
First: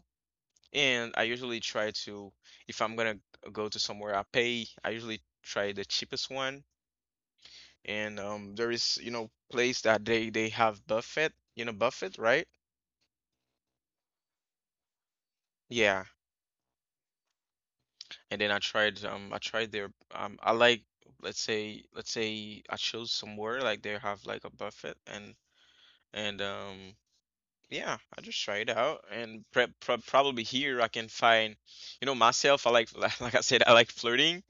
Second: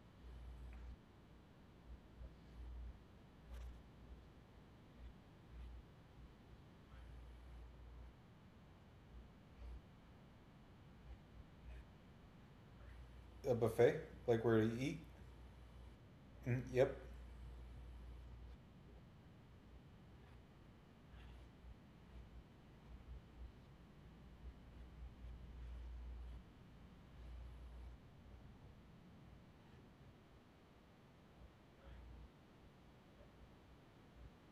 [SPEAKER 1] And I usually try to, if I'm gonna go to somewhere I pay, I usually try the cheapest one. And there is, you know, place that they have buffet. You know, buffet, right?
[SPEAKER 2] A buffet, like where to eat.
[SPEAKER 1] Yeah.
[SPEAKER 2] Mm, yep.
[SPEAKER 1] And then I tried their I like, let's say I chose somewhere like they have like a buffet, and yeah, I just try it out. And pre pro probably here I can find, you know, myself. I like, like I said, I like flirting,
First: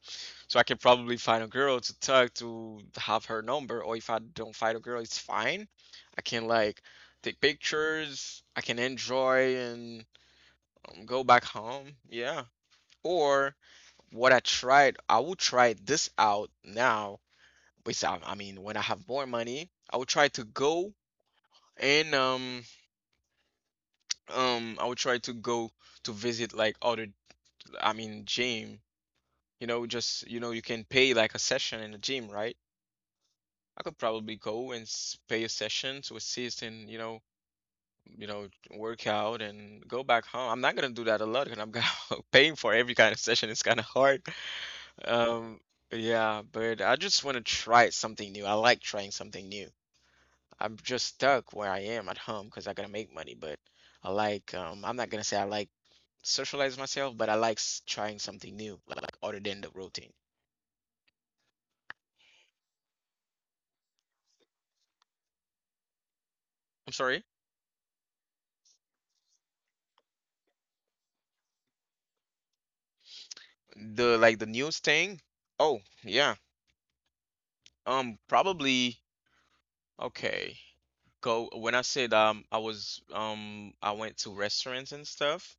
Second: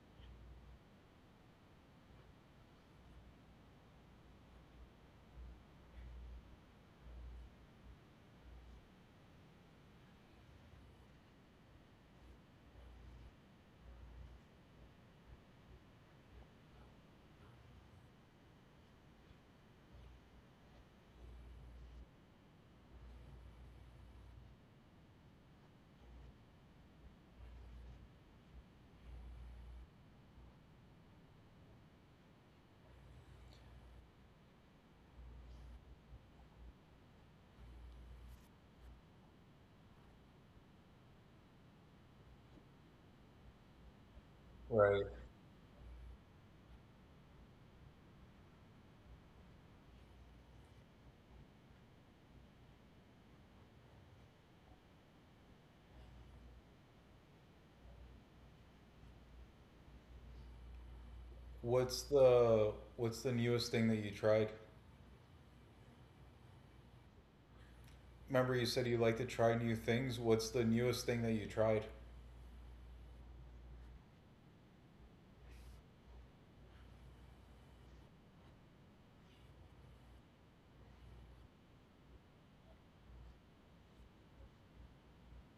[SPEAKER 1] so I can probably find a girl to talk to, have her number. Or if I don't find a girl, it's fine. I can like take pictures, I can enjoy and go back home, yeah. Or what I tried, I will try this out now. Which I mean, when I have more money, I will try to go and I will try to go to visit like I mean, gym. You know, you can pay like a session in a gym, right? I could probably go and pay a session to assist, and work out and go back home. I'm not gonna do that a lot because I'm gonna paying for every kind of session. It's kind of hard.
[SPEAKER 2] Right.
[SPEAKER 1] Um, yeah, but I just want to try something new. I like trying something new. I'm just stuck where I am at home because I gotta make money, but I like, I'm not gonna say I like socialize myself, but I like trying something new, like other than the routine.
[SPEAKER 2] What's the newest thing that you tried?
[SPEAKER 1] I'm sorry?
[SPEAKER 2] Remember you said you like to try new things. What's the newest thing that you tried?
[SPEAKER 1] The, like, the news thing? Oh, yeah. Probably. Okay. Go, when I said I went to restaurants and stuff.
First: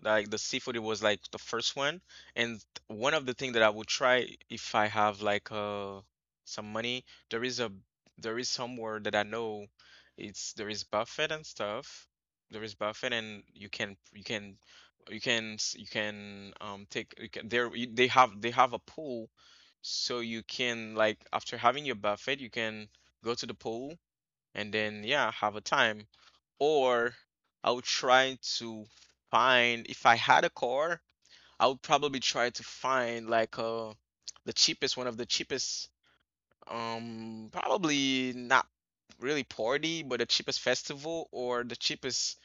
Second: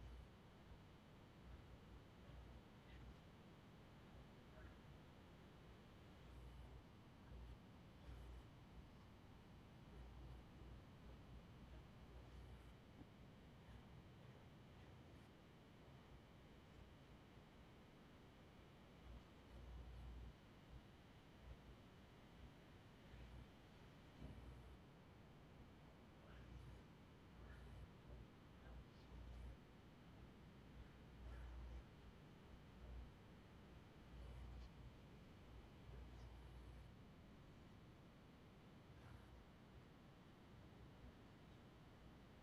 [SPEAKER 1] Like, the seafood, it was like the first one. And one of the things that I would try, if I have like some money, there is a there is somewhere that I know, it's there is buffet and stuff. There is buffet and you can, you can take, you can, there they have a pool, so you can, like, after having your buffet, you can go to the pool and then, yeah, have a time. Or I would try to find, if I had a car, I would probably try to find like the cheapest, one of the cheapest, probably not really party, but the cheapest festival, or the cheapest,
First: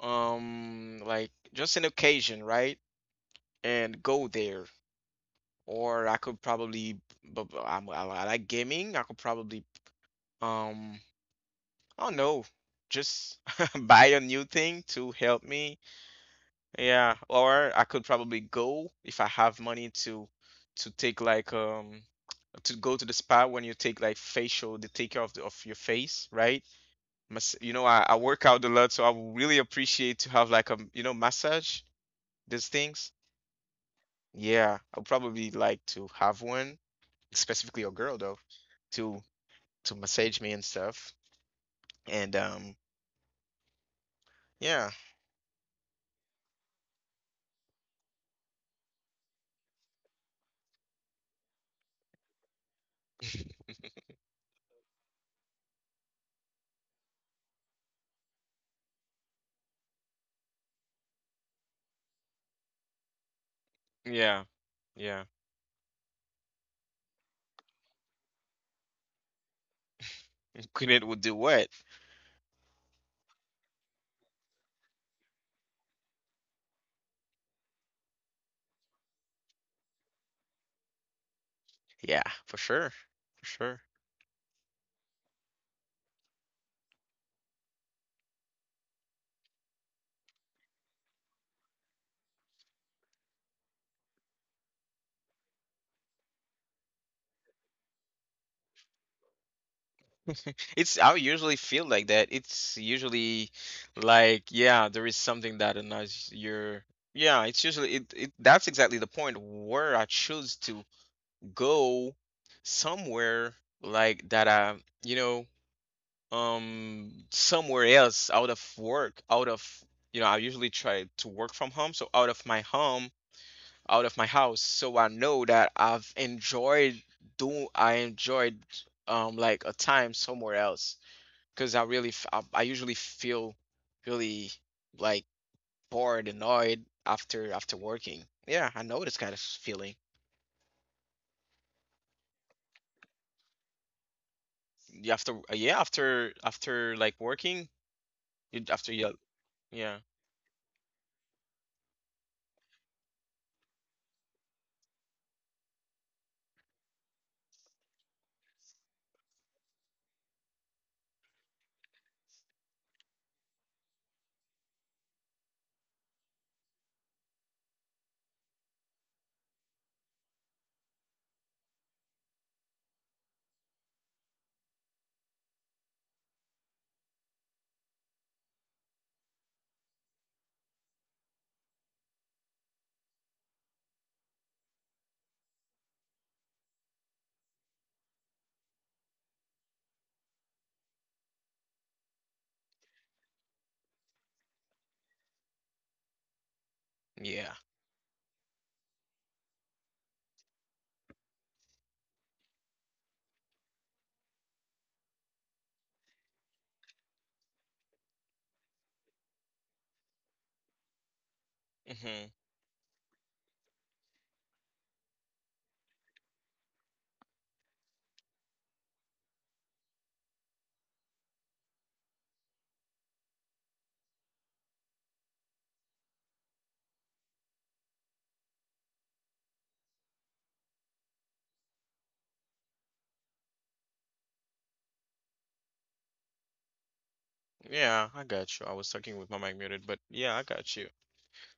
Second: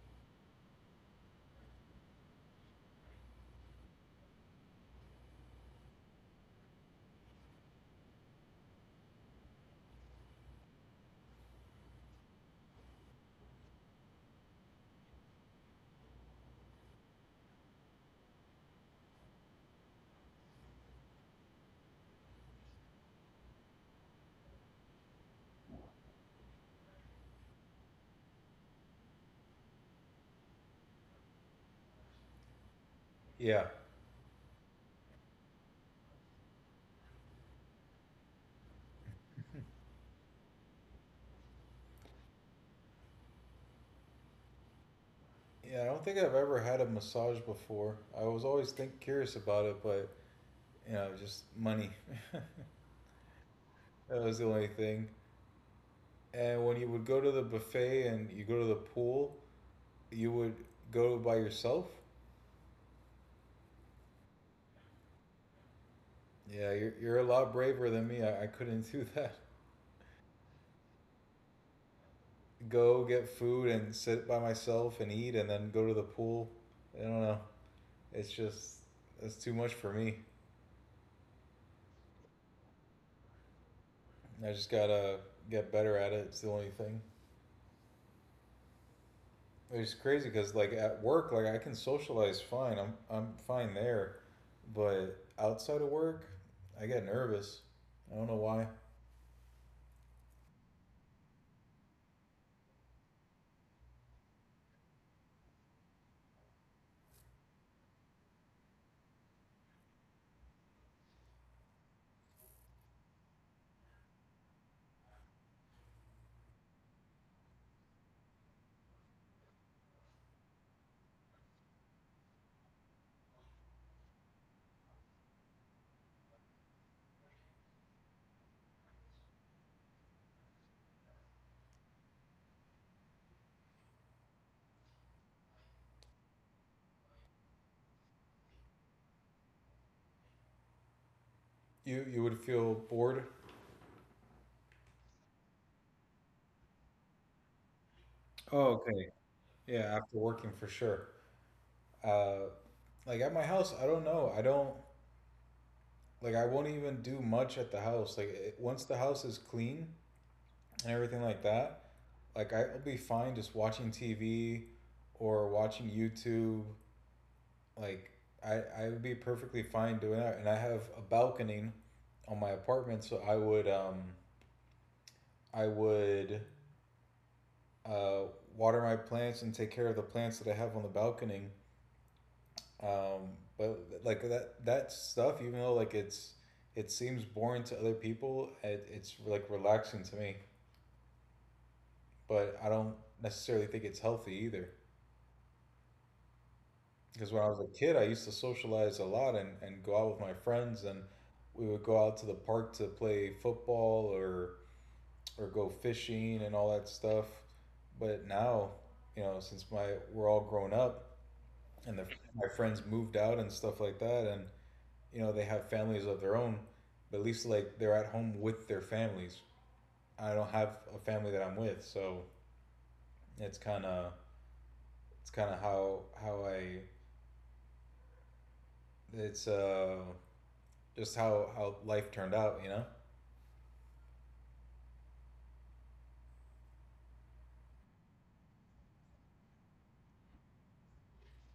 [SPEAKER 1] like, just an occasion, right, and go there. Or I could probably, but I'm, I like gaming, I could probably um oh, no, just buy a new thing to help me. Yeah, or I could probably go, if I have money, to take like to go to the spa, when you take like facial, they take care of the, of your face, right? Mas, you know, I work out a lot, so I would really appreciate to have like a, you know, massage, these things.
[SPEAKER 2] Yeah.
[SPEAKER 1] Yeah, I would probably like to have one, specifically a girl though, to massage me and stuff. And yeah,
[SPEAKER 2] Yeah, I don't think I've ever had a massage before. I was always think curious about it, but you know, just money. That was the only thing. And when you would go to the buffet and you go to the pool, you would go by yourself.
[SPEAKER 1] yeah, yeah.
[SPEAKER 2] Yeah, you're a lot braver than me. I couldn't do that.
[SPEAKER 1] Clean would do what?
[SPEAKER 2] Go get food and sit by myself and eat and then go to the pool. I don't know. It's just, it's too much for me.
[SPEAKER 1] Yeah, for sure. For sure.
[SPEAKER 2] I just gotta get better at it. It's the only thing. It's crazy because like at work, like I can socialize fine. I'm fine there, but outside of work, I get nervous. I don't know why.
[SPEAKER 1] It's, I usually feel like that. It's usually like, yeah, there is something that annoys your, yeah, it's usually it, that's exactly the point where I choose to go somewhere like that, I, you know, somewhere else, out of work, out of, you know, I usually try to work from home, so out of my home, out of my house, so I know that I've enjoyed doing, I enjoyed like a time somewhere else, because I really I usually feel really, like, bored, annoyed after working. Yeah, I know this kind of feeling.
[SPEAKER 2] You would feel bored.
[SPEAKER 1] You, after, yeah, after like working, you
[SPEAKER 2] Oh,
[SPEAKER 1] after
[SPEAKER 2] okay.
[SPEAKER 1] you.
[SPEAKER 2] Yeah,
[SPEAKER 1] Yeah.
[SPEAKER 2] after working for sure. Uh, like at my house, I don't know. I don't Like I won't even do much at the house. Like once the house is clean and everything like that, like I'll be fine just watching TV or watching YouTube. Like I would be perfectly fine doing that, and I have a balcony on my apartment, so I would uh water my plants and take care of the plants that I have on the balcony. But like that stuff, even though like it seems boring to other people, it's like relaxing to me. But I don't necessarily think it's healthy either. Because when I
[SPEAKER 1] Yeah.
[SPEAKER 2] was a kid, I used to socialize a lot, and go out with my friends, and we would go out to the park to play football or go fishing and all that stuff. But now, you know, since my we're all grown up, and
[SPEAKER 1] Hmm.
[SPEAKER 2] my friends moved out and stuff like that, and you know they have families of their own, but at least like they're at home with their families. I don't have a family that I'm with, so it's kind of, it's kind of how I it's just how life turned out. You know,
[SPEAKER 1] Yeah, I got you. I was talking with my mic muted, but yeah, I got you.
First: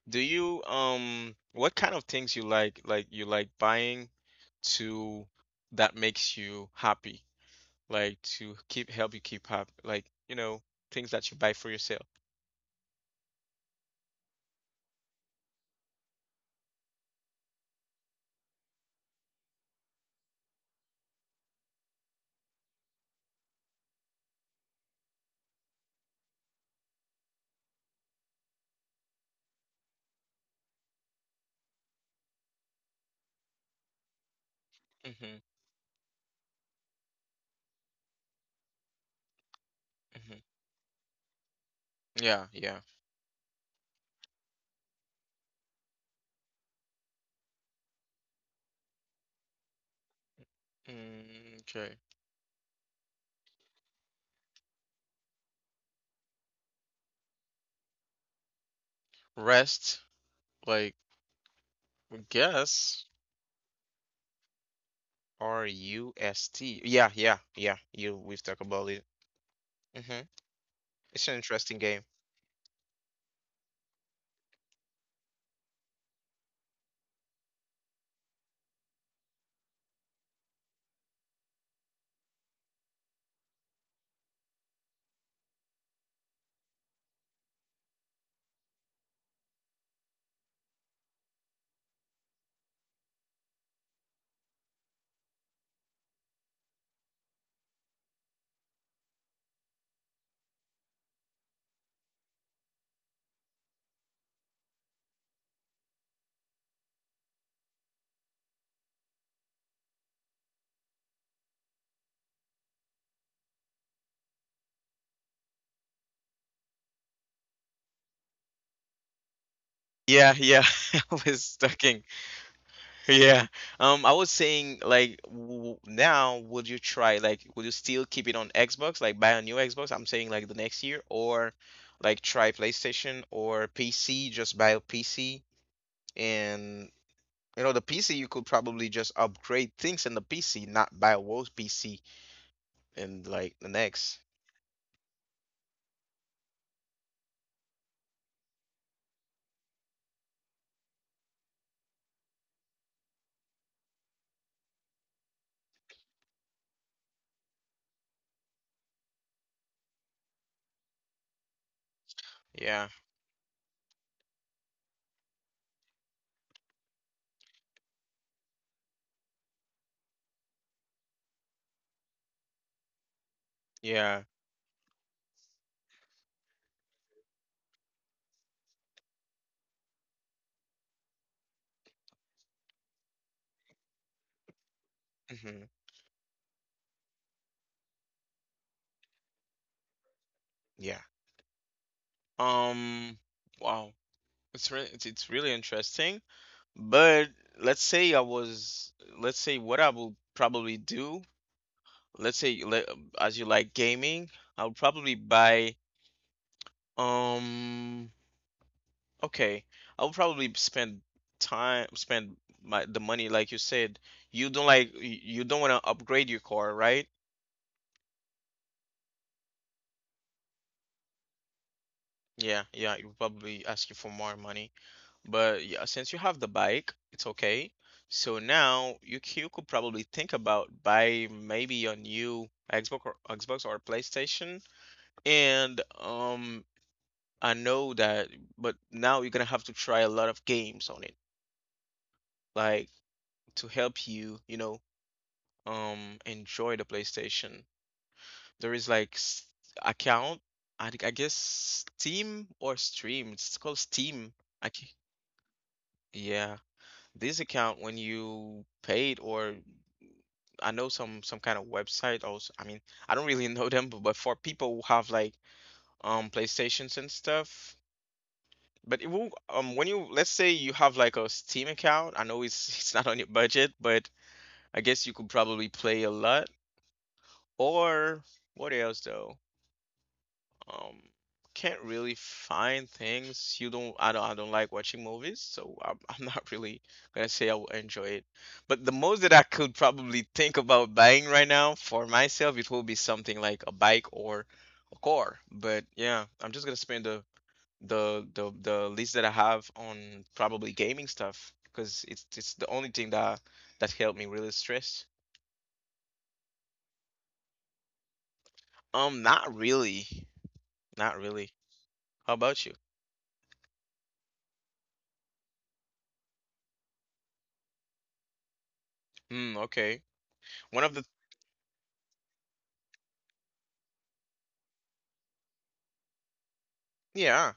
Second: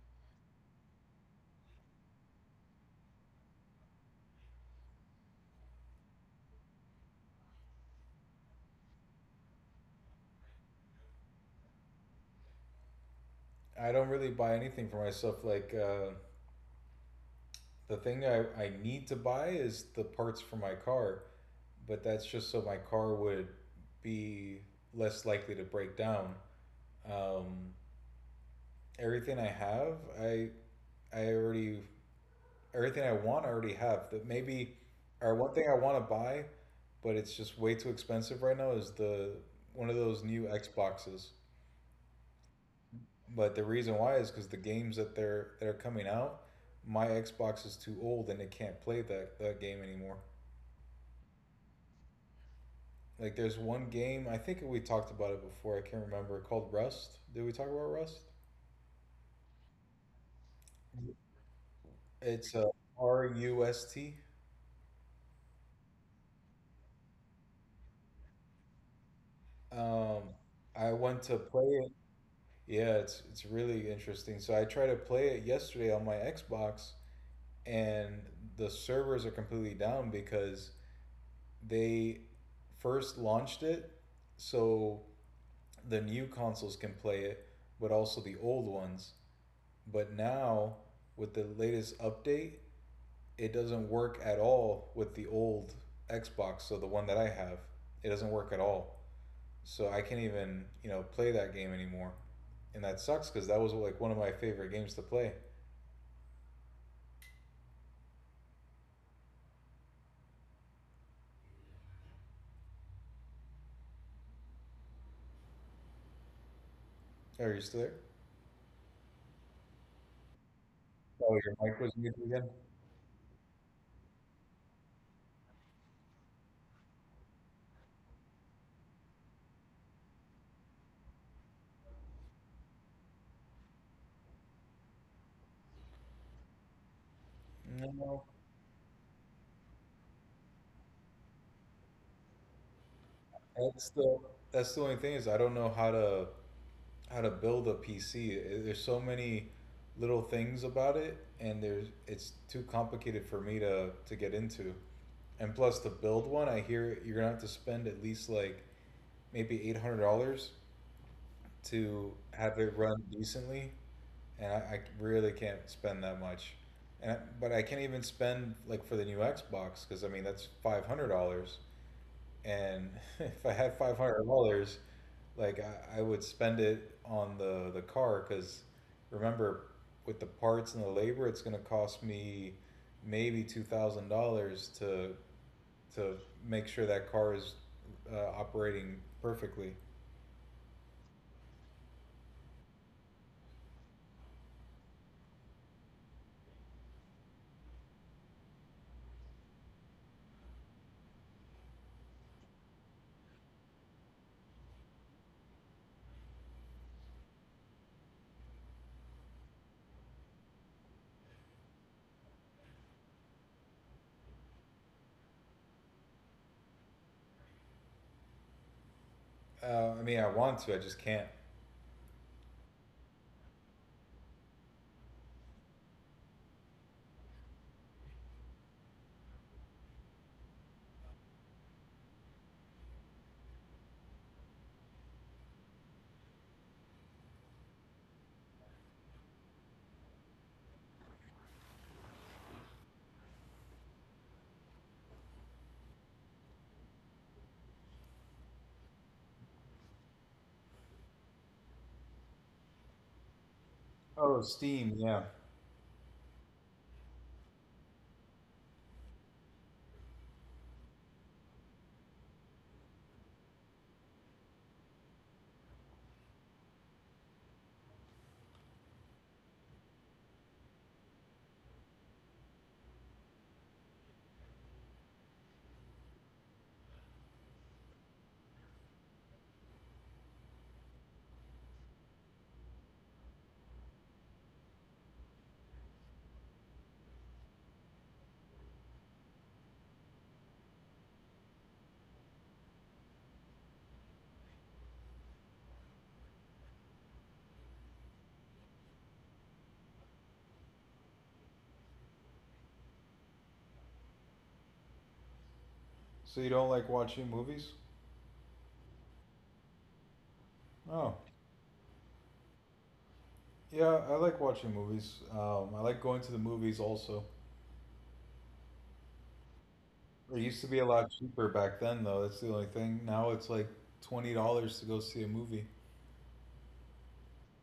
[SPEAKER 1] Do you, what kind of things you like you like buying to, that makes you happy, like to keep, help you keep happy, like, you know, things that you buy for yourself.
[SPEAKER 2] I don't really buy anything for myself. Like the thing that I need to buy is the parts for my car, but that's just so my car would be less likely to break down. Um, Everything I have, I I already everything I want, I already have. That maybe, or
[SPEAKER 1] Mm-hmm.
[SPEAKER 2] one thing I want to buy, but it's just way too expensive right now, is the one of those new
[SPEAKER 1] Mm-hmm.
[SPEAKER 2] Xboxes?
[SPEAKER 1] Yeah, yeah.
[SPEAKER 2] But the reason why is because the games that they're that are coming out, my Xbox is too old and it can't play that game anymore.
[SPEAKER 1] Mm, okay.
[SPEAKER 2] Like there's one game I think we talked about it before. I can't remember, called Rust. Did we talk about Rust?
[SPEAKER 1] Rest, like,
[SPEAKER 2] It's
[SPEAKER 1] guess
[SPEAKER 2] Rust.
[SPEAKER 1] Rust. Yeah, yeah, yeah. You, we've talked about it.
[SPEAKER 2] Um,
[SPEAKER 1] Mm-hmm.
[SPEAKER 2] I went to
[SPEAKER 1] It's an
[SPEAKER 2] play
[SPEAKER 1] interesting
[SPEAKER 2] it.
[SPEAKER 1] game.
[SPEAKER 2] Yeah, it's really interesting. So I tried to play it yesterday on my Xbox, and the servers are completely down because they first launched it. So the new consoles can play it, but also the old ones. But now with the latest update, it doesn't work at all with the old Xbox, so the one that I have. It doesn't work at all. So I can't even, you know, play that game anymore. And that sucks because that was like one of my favorite games to play. Are you still there?
[SPEAKER 1] Yeah, yeah. I
[SPEAKER 2] Oh, your
[SPEAKER 1] was
[SPEAKER 2] mic was
[SPEAKER 1] talking.
[SPEAKER 2] muted again?
[SPEAKER 1] Yeah. I was saying like, w now would you try, like would you still keep it on Xbox, like buy a new Xbox? I'm saying like the next year, or like try PlayStation or PC, just buy a PC, and you know the PC
[SPEAKER 2] No,
[SPEAKER 1] you could probably just upgrade things in the PC, not buy a worse PC and like the
[SPEAKER 2] that's the
[SPEAKER 1] next.
[SPEAKER 2] that's the only thing. Is I don't know how to build a PC. There's so many little things about it, and there's, it's too complicated for me to get into. And plus, to build one, I hear you're gonna have to spend at least like maybe $800 to have it
[SPEAKER 1] Yeah.
[SPEAKER 2] run decently, and I really can't spend that much. And but I can't even spend like for the new Xbox, because I mean that's $500, and if I had five hundred
[SPEAKER 1] Yeah.
[SPEAKER 2] dollars, like I would spend it on the car, because remember, with the parts and the labor it's going to cost me maybe $2,000 to
[SPEAKER 1] Hmm.
[SPEAKER 2] to make sure that car is operating perfectly.
[SPEAKER 1] Yeah. Um, wow. It's really, it's really interesting. But let's say I was, let's say what I will probably do, let's say you, as you like gaming, I'll probably buy, um okay, I'll probably spend time spend my the money like you said. You don't like, you don't want to upgrade your car, right?
[SPEAKER 2] I mean I want to, I just can't.
[SPEAKER 1] Yeah, yeah, you probably ask you for more money. But yeah, since you have the bike, it's okay. So now you, you could probably think about buy maybe a new Xbox, or Xbox or PlayStation. And I know that, but now you're gonna have to try a lot of games on it, like to help you, you know, enjoy the PlayStation. There is like account, I guess Steam, or Stream. It's called Steam.
[SPEAKER 2] Oh,
[SPEAKER 1] I can,
[SPEAKER 2] Steam, yeah.
[SPEAKER 1] yeah, this account, when you paid, or I know some kind of website also. I mean, I don't really know them, but for people who have like PlayStations and stuff. But it will, when you, let's say you have like a Steam account, I know it's it's not on your budget, but I guess you could probably play a lot. Or what else though? Um, can't really find things. You don't. I don't. I don't like watching movies, so I'm, I'm not really gonna say I will enjoy it. But the most that I could probably think about buying right now for myself, it will be something like a bike or a car. But yeah, I'm just gonna spend the the list that I have on probably gaming stuff, because it's the only thing that helped me really stress.
[SPEAKER 2] So you don't like watching movies?
[SPEAKER 1] Not really,
[SPEAKER 2] oh
[SPEAKER 1] not really. How about you?
[SPEAKER 2] yeah, I like watching movies. I like going to the movies also.
[SPEAKER 1] Hmm. Okay.
[SPEAKER 2] It used to be a
[SPEAKER 1] One of the
[SPEAKER 2] lot cheaper back then, though. That's the only thing. Now it's like $20 to go see a movie.
[SPEAKER 1] yeah.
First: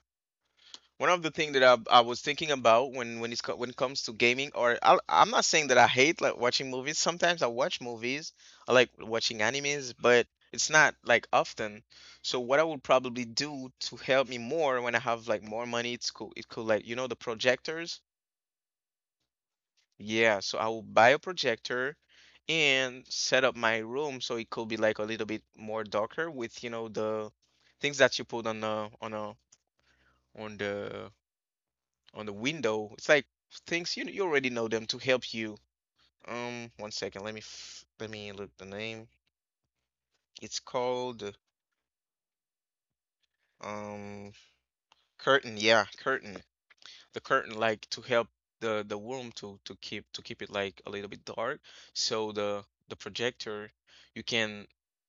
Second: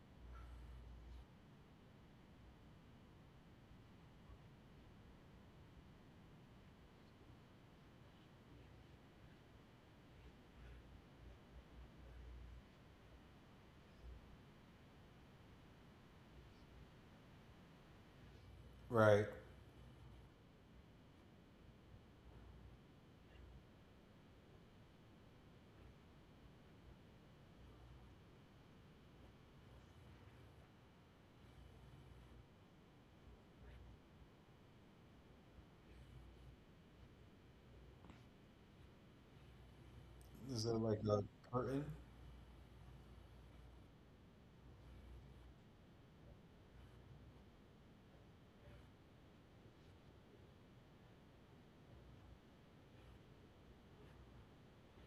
[SPEAKER 1] One of the things that I was thinking about, when it's when it comes to gaming, or I'm not saying that I hate like watching movies. Sometimes I watch movies, I like watching animes, but it's not like often. So what I would probably do to help me more, when I have like more money, it's cool. It could, like, you know, the projectors.
[SPEAKER 2] Right.
[SPEAKER 1] Yeah, so I will buy a projector and set up my room so it could be like a little bit more darker, with, you know, the things that you put on the, on a, on the on the window. It's like things, you already know them, to help you. One second, let me f let me look the name. It's
[SPEAKER 2] Is it like a
[SPEAKER 1] called,
[SPEAKER 2] curtain?
[SPEAKER 1] um curtain. Yeah, curtain. The curtain, like, to help the room to to keep it like a little bit dark, so the projector, you can,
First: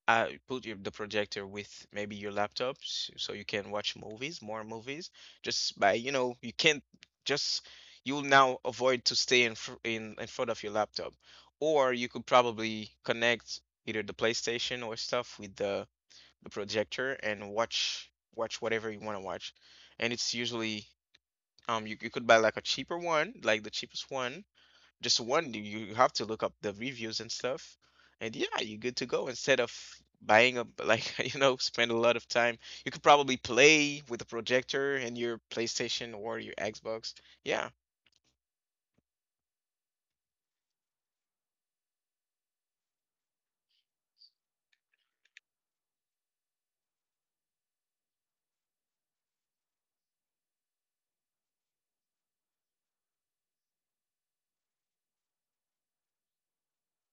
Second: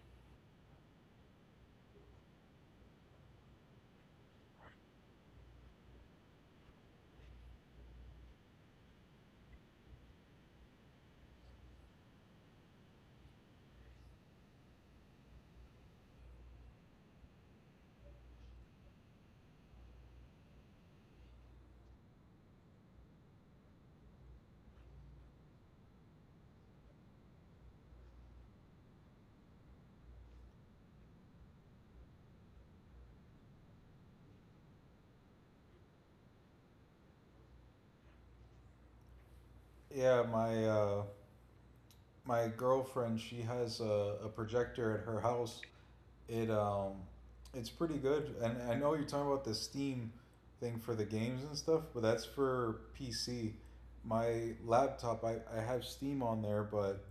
[SPEAKER 1] put your, the projector with maybe your laptop, so you can watch movies, more movies, just by, you know, you can't just, you'll now avoid to stay in in front of your laptop, or you could probably connect either the PlayStation or stuff with the projector, and watch whatever you want to watch. And it's usually, you, you could buy like a cheaper one, like the cheapest one, just one. You have to look up the reviews and stuff, and yeah, you're good to go. Instead of buying a like you know, spend a lot of time. You could probably play with a projector and your PlayStation or your Xbox. Yeah.
[SPEAKER 2] Yeah, my my girlfriend, she has a projector at her house. It it's pretty good. And I know you're talking about the Steam thing for the games and stuff, but that's for PC. My laptop, I have Steam on there, but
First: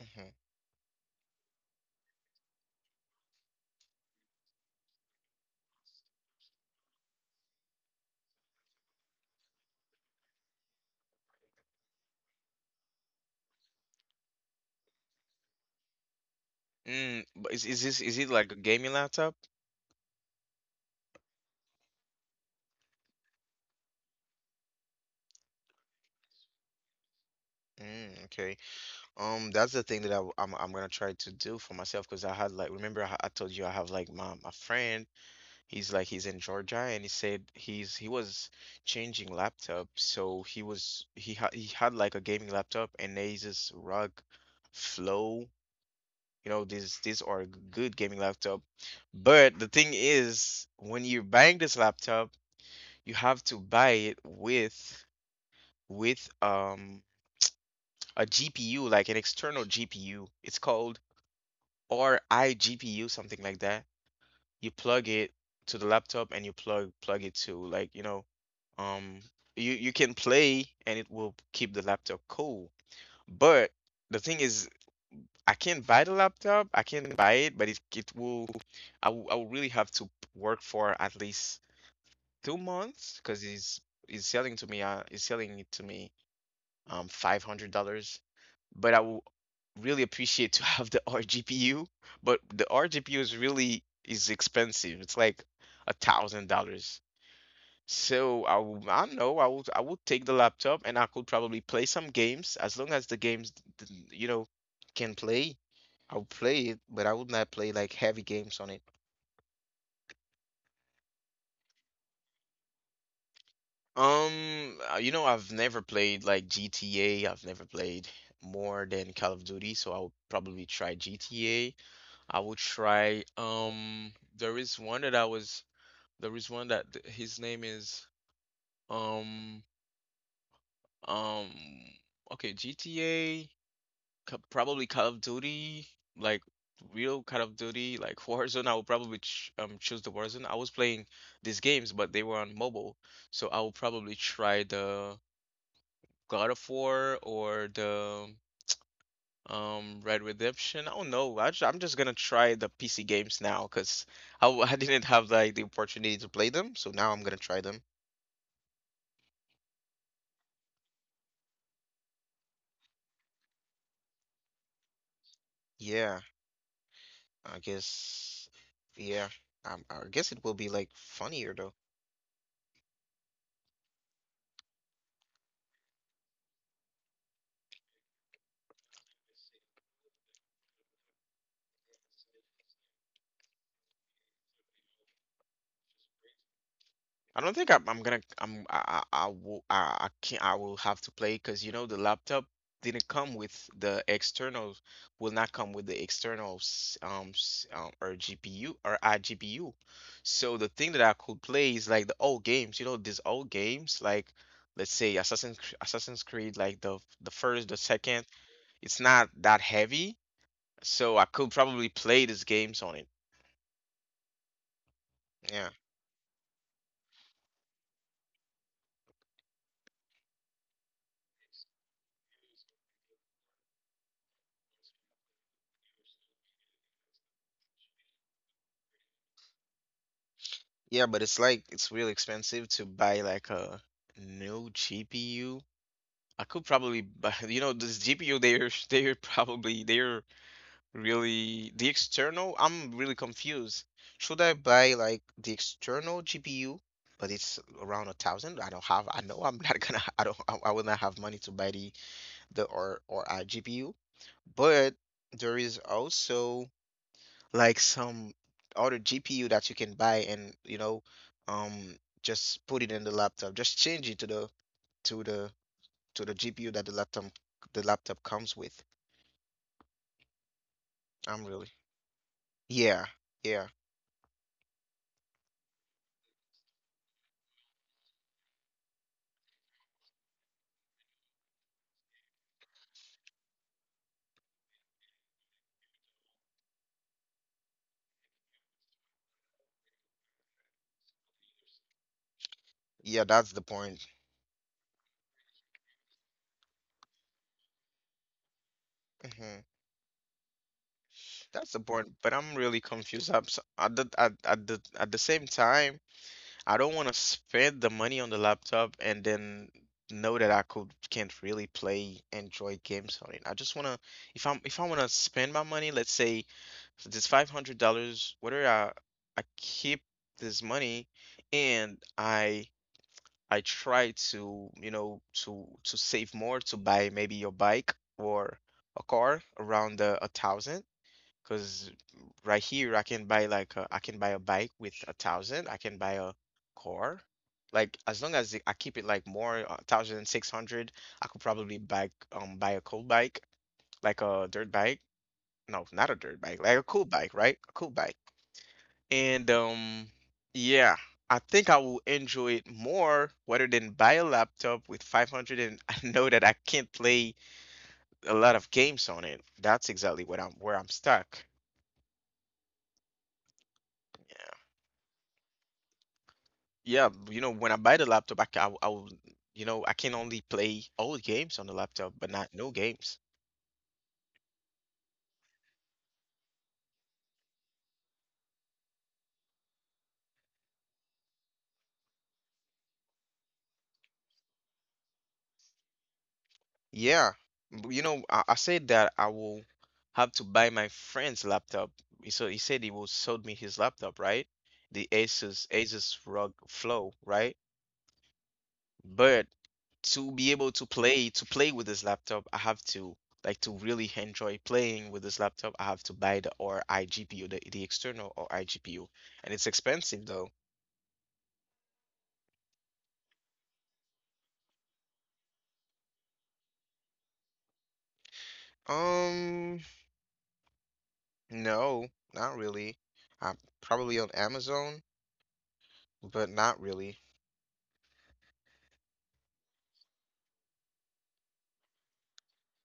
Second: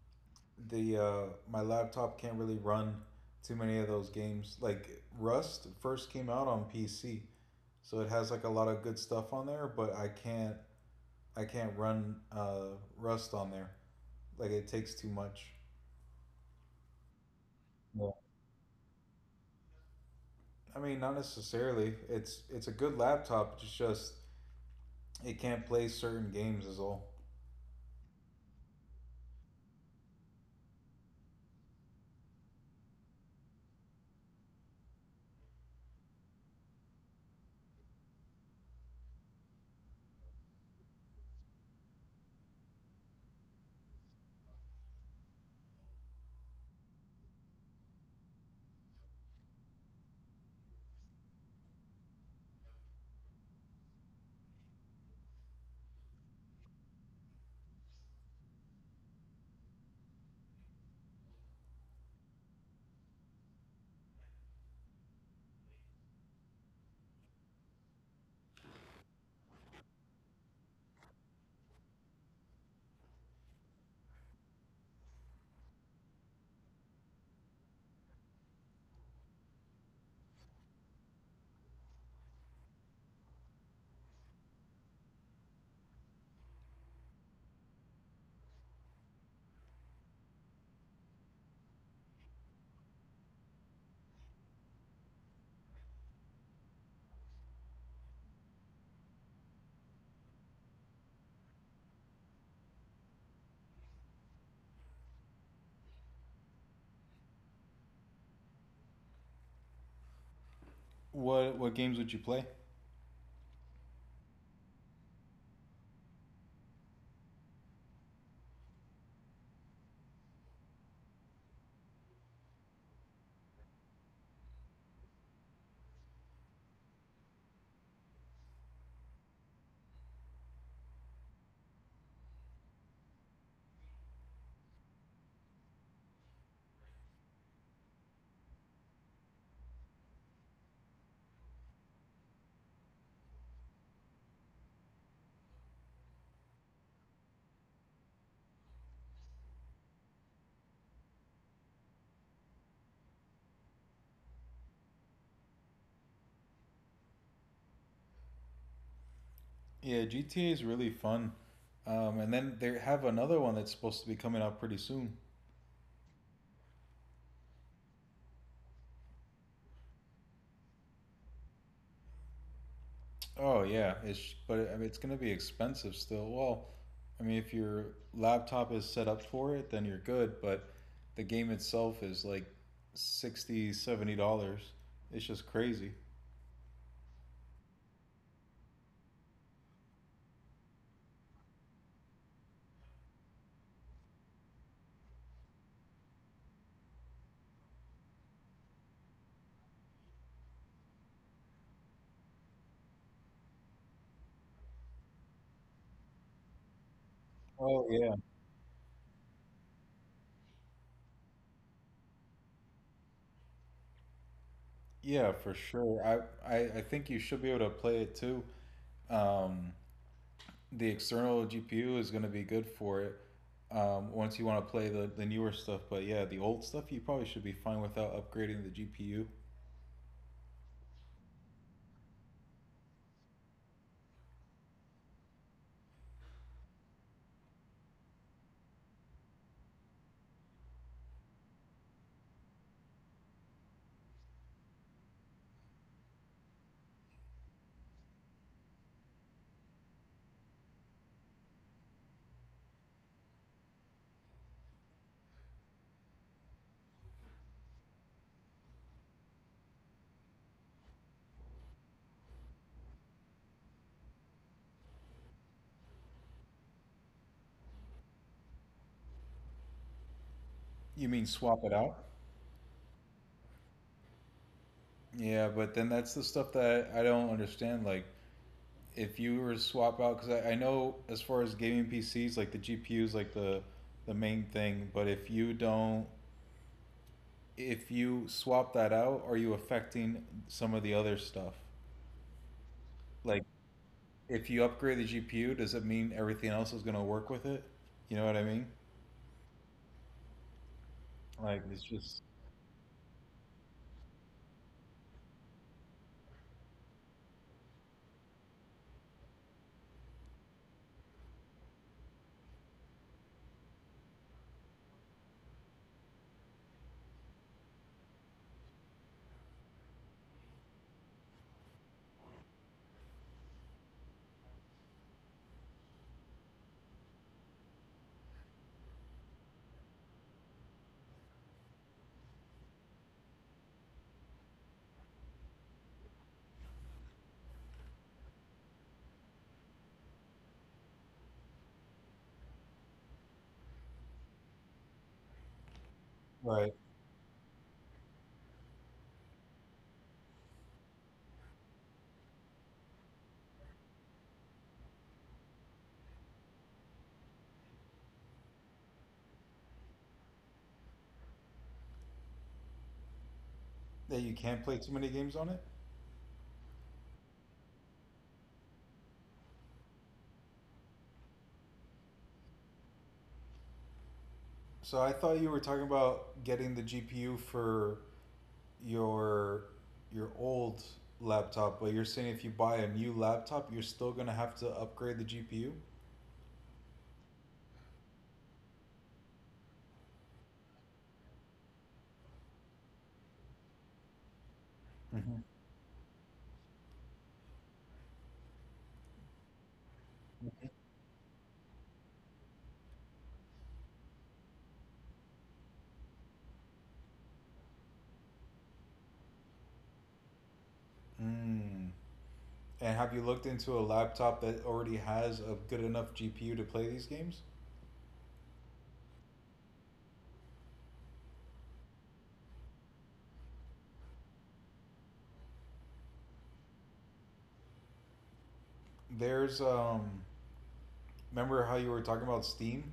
[SPEAKER 1] Mhm.
[SPEAKER 2] the my laptop can't really run too many of those games. Like Rust first came out on PC, so it has like a lot of good stuff on there, but I can't run Rust on there. Like it takes too much.
[SPEAKER 1] Mm, but is this,
[SPEAKER 2] Yeah.
[SPEAKER 1] is it like a gaming laptop?
[SPEAKER 2] I mean, not necessarily. It's a good laptop. It's just it can't play certain games is all.
[SPEAKER 1] Mm, okay. That's the thing that I'm gonna try to do for myself, because I had like, remember I told you I have like my friend, he's in Georgia, and he said he was changing laptop, so he had like a gaming laptop, and Asus ROG Flow, you know these are good gaming laptop. But the thing is, when you're buying this laptop, you have to buy it with, with um a GPU, like an external GPU it's called, or iGPU, something like that. You plug it to the laptop, and you plug it to, like, you know, um you, you can play and it will keep the laptop cool. But the thing is, I can't buy the laptop. I can not buy it, but it will, I will, I will really have to work for at least 2 months, because he's selling to me, he's selling it to me, $500. But I will really appreciate to have the RGPU. But the RGPU is really, is expensive. It's like $1,000. So I will, I don't know, I would, I would take the laptop and I could probably play some games, as long as the games, you know, can play. I'll play it, but I would not play like heavy games on it.
[SPEAKER 2] What games would you play?
[SPEAKER 1] You know, I've never played like GTA. I've never played more than Call of Duty, so I'll probably try GTA. I will try. There is one that I was. There is one that his name is. Um, um. Okay, GTA. Probably Call of Duty. Like real Call of Duty. Like Warzone. I would probably ch choose the Warzone. I was playing these games, but they were on mobile, so I will probably try the God of War or the Red Redemption. I don't know. I'm just gonna try the PC games now because I didn't have like the opportunity to play them, so now I'm gonna try them.
[SPEAKER 2] Yeah, GTA is really fun. And then they have another one that's supposed to be coming out pretty soon.
[SPEAKER 1] Yeah, I guess. Yeah, I guess it will be like funnier though.
[SPEAKER 2] Oh yeah, it's, but it, I mean, it's going to be expensive still. Well, I mean, if your laptop is set up for it, then you're good, but the game itself is like 60, $70. It's just crazy.
[SPEAKER 1] I don't think I'm gonna I'm I will I can't I will have to play because you know the laptop didn't come with the external will not come with the external s- s- or GPU or iGPU. So the thing that I could play is like the old games, you know, these old games like let's say Assassin's Creed like the first, the
[SPEAKER 2] Oh yeah.
[SPEAKER 1] second, it's not that heavy, so I could probably play these games on it.
[SPEAKER 2] Yeah, for
[SPEAKER 1] Yeah.
[SPEAKER 2] sure. I think you should be able to play it too. Um, the external GPU is going to be good for it. Once you want to play the newer stuff, but yeah, the old stuff you probably should be fine without upgrading the GPU.
[SPEAKER 1] Yeah, but it's like it's really expensive to buy like a new GPU. I could probably buy, you know, this GPU they're probably they're really the external. I'm really confused. Should I buy like the external GPU, but it's around a thousand? I'm not gonna. I don't. I will not have money to buy the or I GPU. But there is also like some other GPU that you can buy, and you know, um just put it in the laptop, just change it to the to the GPU that the laptop comes with.
[SPEAKER 2] You mean
[SPEAKER 1] I'm
[SPEAKER 2] swap
[SPEAKER 1] really
[SPEAKER 2] it out?
[SPEAKER 1] Yeah. Yeah.
[SPEAKER 2] Yeah, but then that's the stuff that I don't understand. Like, if you were to swap out, because I know as far as gaming PCs, like the GPUs, like the main thing. But if you don't, if you swap that out, are you affecting some of the other stuff?
[SPEAKER 1] Yeah,
[SPEAKER 2] Like,
[SPEAKER 1] that's the point.
[SPEAKER 2] if you upgrade the GPU, does it mean everything else is going to work with it? You know what I mean?
[SPEAKER 1] hmm
[SPEAKER 2] Like,
[SPEAKER 1] that's the
[SPEAKER 2] it's
[SPEAKER 1] point,
[SPEAKER 2] just
[SPEAKER 1] but I'm really confused. At the at the same time, I don't want to spend the money on the laptop and then know that I could can't really play enjoy games on it. I just want to, if I'm if I want to spend my money, let's say this $500, whether I keep this money and I try to, you know, to save more to buy maybe your bike or a car around a thousand. 'Cause right here I can buy like I can buy a bike with a thousand. I can buy a car. Like as long as I keep it like more a thousand six hundred, I could probably buy a cool bike, like a dirt bike. No, not a dirt bike,
[SPEAKER 2] right
[SPEAKER 1] like a cool bike, right? A cool bike. And Yeah, I think I will enjoy it more rather than buy a laptop with 500, and I know that I can't play a lot of games on it. That's exactly what I'm where I'm stuck.
[SPEAKER 2] that you
[SPEAKER 1] Yeah.
[SPEAKER 2] can't play too many games on it.
[SPEAKER 1] Yeah, you know, when I buy the laptop, I will, you know, I can only play old games on the laptop, but not new games.
[SPEAKER 2] So I thought you were talking about getting the GPU for your your old laptop, but you're saying if you buy a new laptop, you're still gonna have to upgrade the GPU?
[SPEAKER 1] Yeah, you know, I said that I will have to buy my friend's laptop. So he said he will sold me his laptop, right? The
[SPEAKER 2] Mhm.
[SPEAKER 1] Asus ROG Flow, right? But to be able to play with this laptop, I have to, like, to really enjoy playing with this laptop. I have to buy the or iGPU, the external or iGPU, and it's expensive though.
[SPEAKER 2] Mm. And have you looked into a laptop that already has a good enough GPU to play these games?
[SPEAKER 1] Um, no, not really. I'm probably on Amazon, but not really.
[SPEAKER 2] There's remember how you were talking about Steam?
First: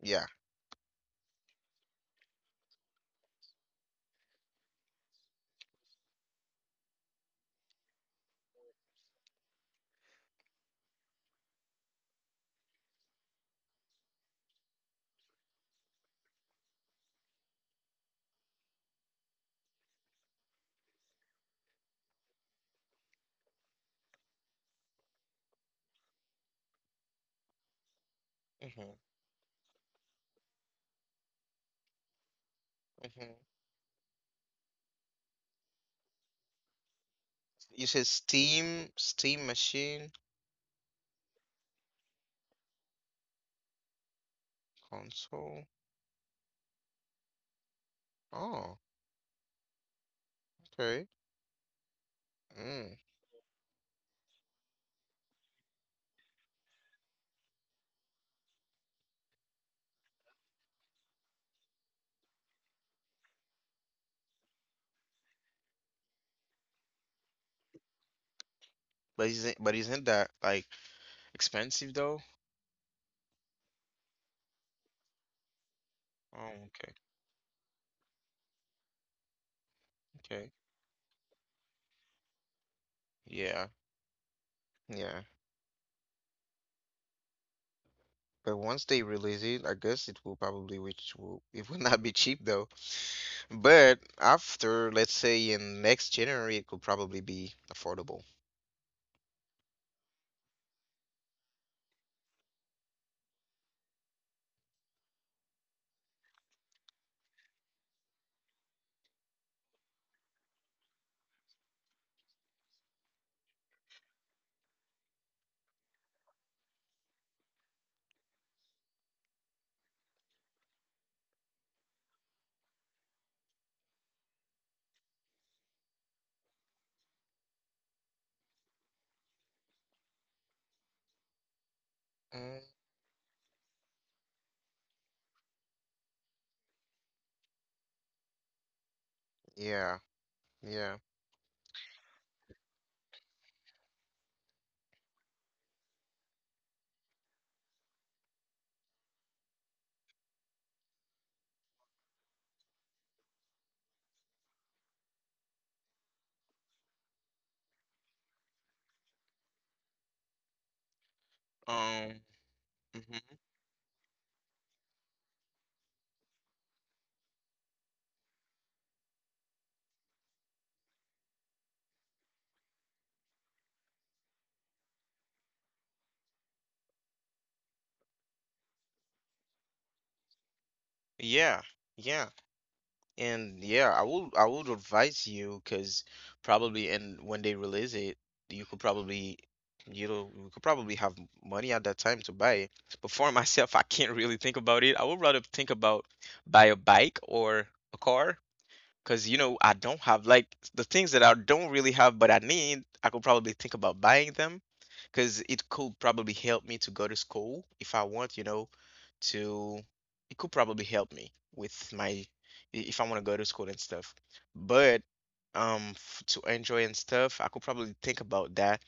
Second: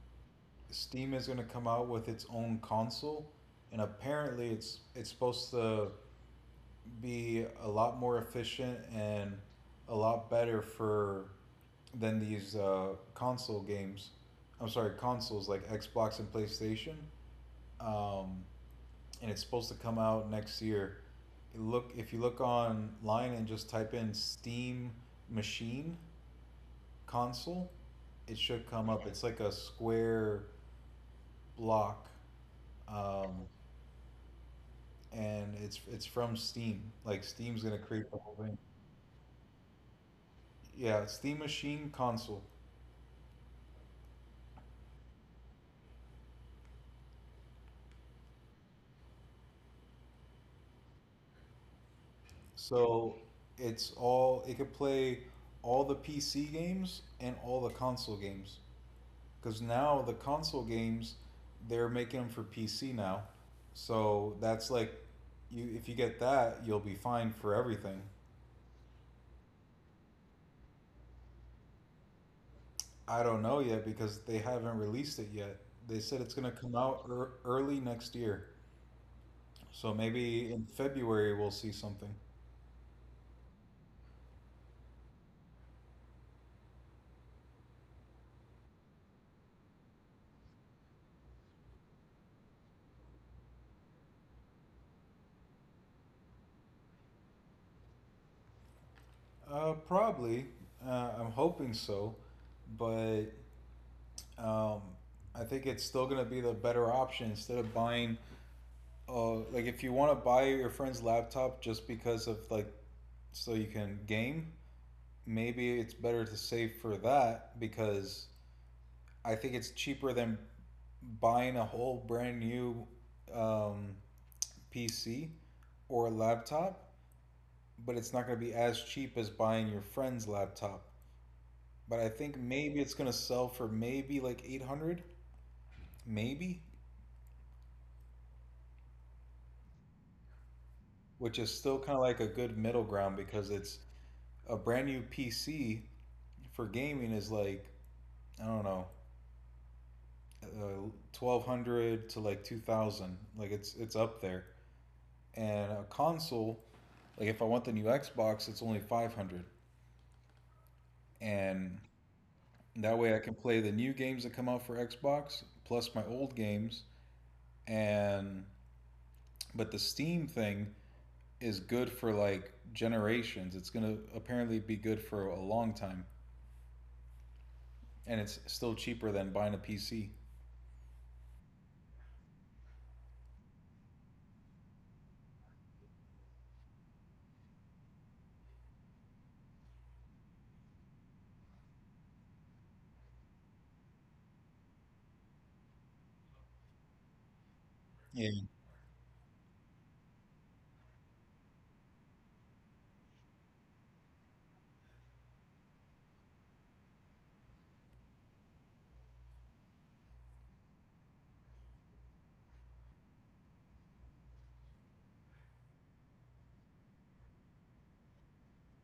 [SPEAKER 1] Yeah.
[SPEAKER 2] Steam is going to come out with its own console, and apparently it's supposed to be a lot more efficient and a lot better for than these console games. I'm sorry, consoles like Xbox and PlayStation. Um, and it's supposed to come out next year. Look, if you look online and just type in Steam machine console, it should come
[SPEAKER 1] hmm
[SPEAKER 2] up. It's like a square block,
[SPEAKER 1] hmm
[SPEAKER 2] um, and it's from Steam. Like Steam's gonna
[SPEAKER 1] You said
[SPEAKER 2] create the whole thing.
[SPEAKER 1] Steam, Steam machine,
[SPEAKER 2] Yeah, Steam machine console.
[SPEAKER 1] console. Oh, okay. Mm.
[SPEAKER 2] So it's all it could play all the PC games and all the console games. Because now the console games, they're making them for PC now. So that's like, you if you get that, you'll be fine for everything.
[SPEAKER 1] But isn't that like expensive though?
[SPEAKER 2] I don't know yet because they haven't released it yet. They said it's gonna
[SPEAKER 1] Oh,
[SPEAKER 2] come
[SPEAKER 1] okay,
[SPEAKER 2] out ear early next year. So maybe
[SPEAKER 1] okay.
[SPEAKER 2] in February we'll see something.
[SPEAKER 1] Yeah, yeah. But once they release it, I guess it will probably, which will it will not be cheap though. But after, let's say, in next January, it could probably be affordable.
[SPEAKER 2] Probably. I'm hoping so, but um, I think it's still gonna be the better option instead of buying. Like if you want to buy your friend's laptop just because of like so you can game, maybe it's better to save for that because I think it's cheaper than buying a whole brand new um, PC or laptop, but it's not going to be as cheap as buying your friend's laptop. But I think
[SPEAKER 1] Mm.
[SPEAKER 2] maybe it's going to sell for maybe like 800, maybe.
[SPEAKER 1] Yeah, yeah.
[SPEAKER 2] Which is still kind of like a good middle ground because it's a brand new PC for gaming is like I don't know, uh, 1,200 to like 2,000, like it's up there. And a console, like if I want the new Xbox, it's only 500, and
[SPEAKER 1] Um,
[SPEAKER 2] that way I
[SPEAKER 1] mhm.
[SPEAKER 2] can play the new games that come out for Xbox plus my old games. And but the Steam thing is good for like generations. It's gonna apparently be good for a long time. And it's still cheaper than buying a PC.
[SPEAKER 1] Yeah, yeah. And yeah, I would, I would advise you because probably, and when they release it, you could probably, you know, you could probably have money at that time to buy it. But for myself, I can't really think about it. I would rather think about buy a bike or a
[SPEAKER 2] Yeah.
[SPEAKER 1] car. Because, you know, I don't have like the things that I don't really have, but I need, I could probably think about buying them because it could probably help me to go to school if I want, you know, to, it could probably help me with my, if I want to go to school and stuff. But f to enjoy and stuff, I could probably think about that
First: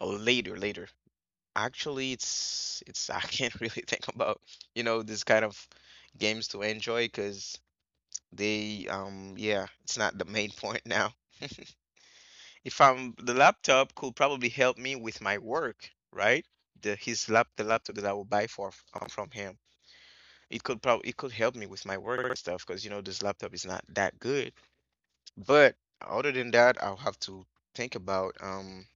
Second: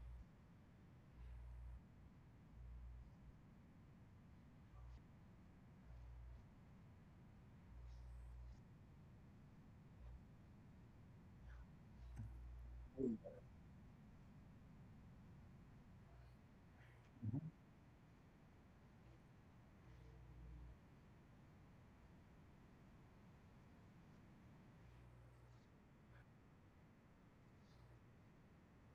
[SPEAKER 1] later, later. Actually, it's, I can't really think about, you know, this kind of games to enjoy because. They, yeah, it's not the main point now. If I'm The laptop could probably help me with my work, right? The laptop that I will buy for from him. It could help me with my work stuff because you know this laptop is not that good. But other than that, I'll have to think about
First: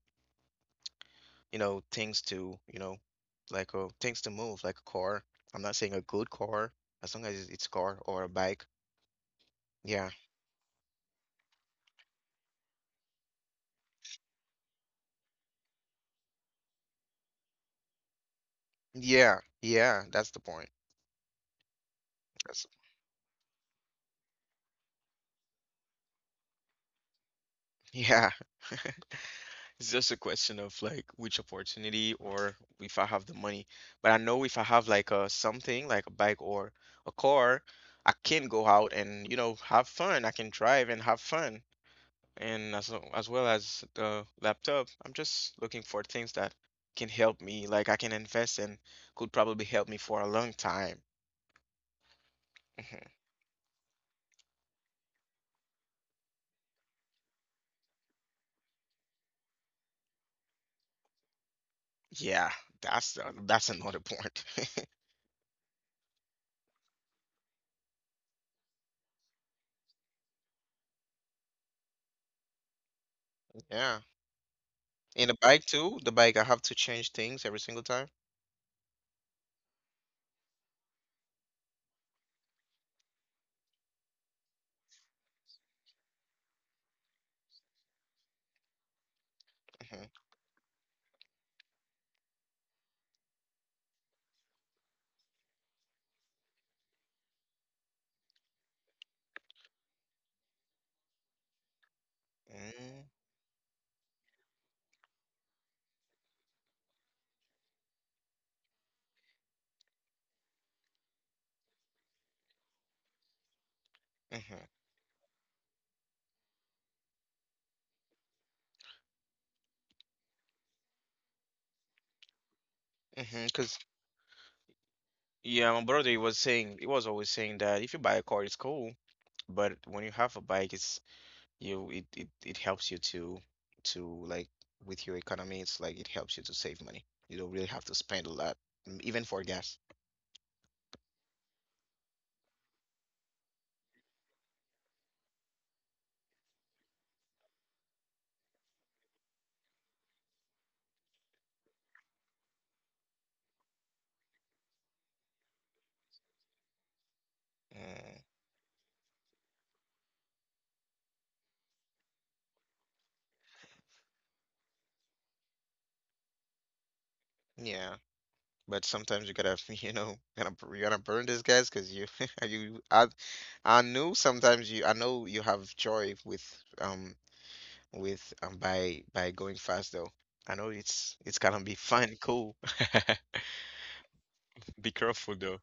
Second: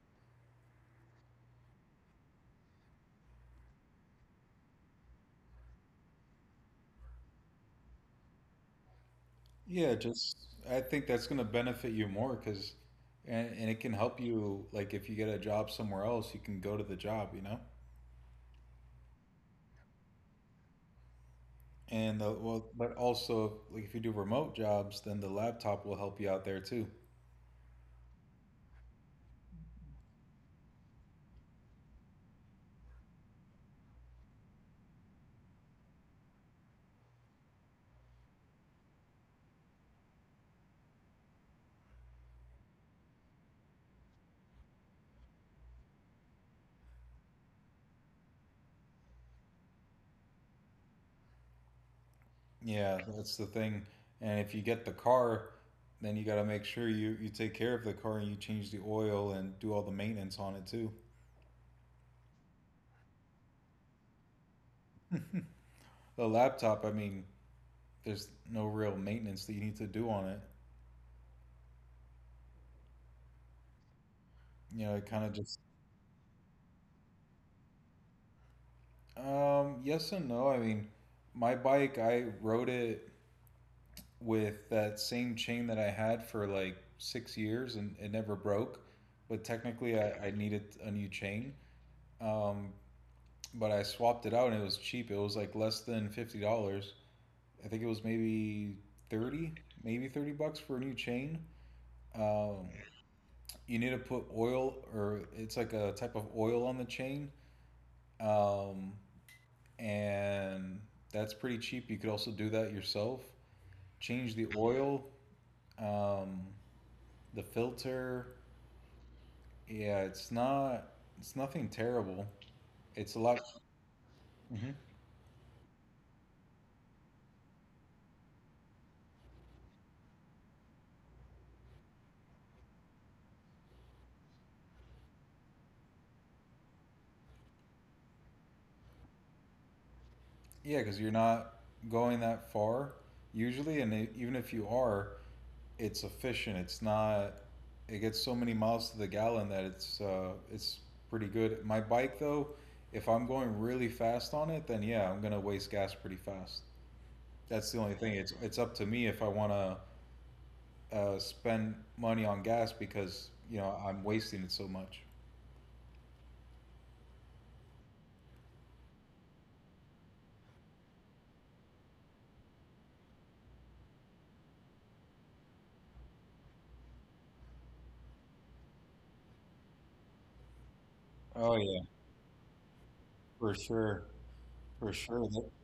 [SPEAKER 1] you know, things to, you know, like things to move, like a car. I'm not saying a good car, as long as it's car or a bike.
[SPEAKER 2] Yeah,
[SPEAKER 1] Yeah.
[SPEAKER 2] just I think that's going to benefit you more because, and it can help you like if you get a job somewhere else, you can go to the job, you know.
[SPEAKER 1] Yeah. Yeah, that's the point.
[SPEAKER 2] And the,
[SPEAKER 1] That's
[SPEAKER 2] well, but also like if you do remote jobs, then the laptop will help you out there too.
[SPEAKER 1] yeah. It's just a question of like which opportunity, or if I have the money. But I know if I have like a something like a bike or a car, I can go out and, you know, have fun. I can drive and have fun. And as as well as the laptop, I'm just looking for things that can help me, like I can invest and could probably help me for a long time.
[SPEAKER 2] Yeah,
[SPEAKER 1] Mhm.
[SPEAKER 2] that's the thing. And if you get the car, then you got to make sure you take care of the car and you change the oil and do all the maintenance on it too.
[SPEAKER 1] Yeah, that's that's another point.
[SPEAKER 2] The laptop, I mean, there's no real maintenance that you need to do on it.
[SPEAKER 1] Yeah.
[SPEAKER 2] You know, it kind
[SPEAKER 1] And
[SPEAKER 2] of
[SPEAKER 1] the
[SPEAKER 2] just
[SPEAKER 1] bike too, the bike I have to change things every single time.
[SPEAKER 2] yes and no. I mean, my bike I rode it with that same chain that I had for like 6 years and it never broke, but technically I needed a new chain. Um but I swapped it out and it was cheap. It was like less than $50. I think it was maybe 30, maybe $30 for a new chain. Um
[SPEAKER 1] Mhm.
[SPEAKER 2] you need to put oil or it's like a type of oil on the chain, um, and that's pretty cheap. You could also do that yourself. Change the
[SPEAKER 1] Mm-hmm.
[SPEAKER 2] oil, um, the filter. Yeah, it's not. It's nothing terrible. It's a lot.
[SPEAKER 1] Mm-hmm. Because
[SPEAKER 2] Mhm.
[SPEAKER 1] yeah, my brother, he was always saying that if you buy a car, it's cool, but when you have a bike, it's, you it helps you to, like, with your economy. It's like it helps you to save money. You don't really have to spend a lot, even for gas.
[SPEAKER 2] Yeah, because you're not going that far usually, and it, even if you are, it's efficient. It's not. It gets so many miles to the gallon that it's pretty good. My bike though, if I'm going really fast on it, then yeah, I'm gonna waste gas pretty fast. That's the only thing.
[SPEAKER 1] Mm,
[SPEAKER 2] It's up to me if I want to spend money on gas because you know I'm wasting it so much.
[SPEAKER 1] yeah, but sometimes you gotta you know gonna you gotta burn these guys because you you I know sometimes you I know you have joy with um by going fast though. I know it's
[SPEAKER 2] Oh
[SPEAKER 1] gonna be
[SPEAKER 2] yeah,
[SPEAKER 1] fun, cool.
[SPEAKER 2] for sure,
[SPEAKER 1] Be
[SPEAKER 2] for sure.
[SPEAKER 1] careful though.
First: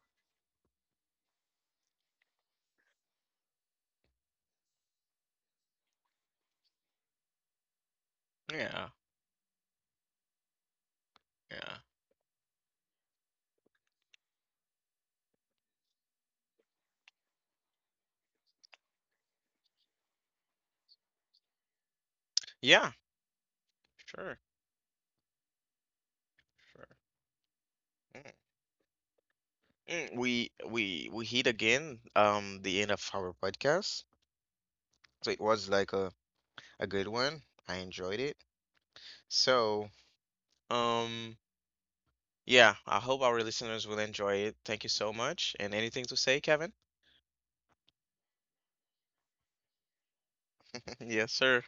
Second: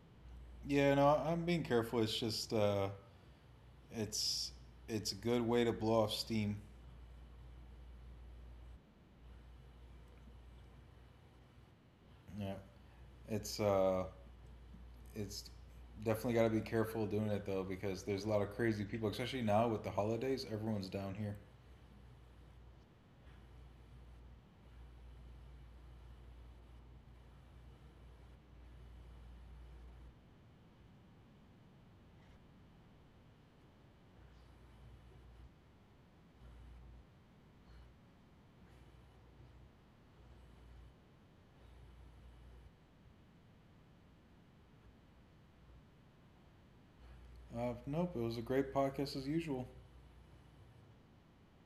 [SPEAKER 2] Yeah, no, I'm being careful. It's just it's it's a good way to blow off steam.
[SPEAKER 1] Yeah, yeah,
[SPEAKER 2] Yeah, it's uh, it's definitely got to be careful doing it though because there's a lot of crazy people, especially now with the holidays. Everyone's down here.
[SPEAKER 1] yeah. Sure, sure. Mm. Mm, we we hit again the end of our podcast. So it was like a good one. I enjoyed it. So um yeah, I hope our listeners will enjoy it. Thank you so much. And anything to say, Kevin?
[SPEAKER 2] Nope, it was a great podcast as usual.
[SPEAKER 1] Yes, sir.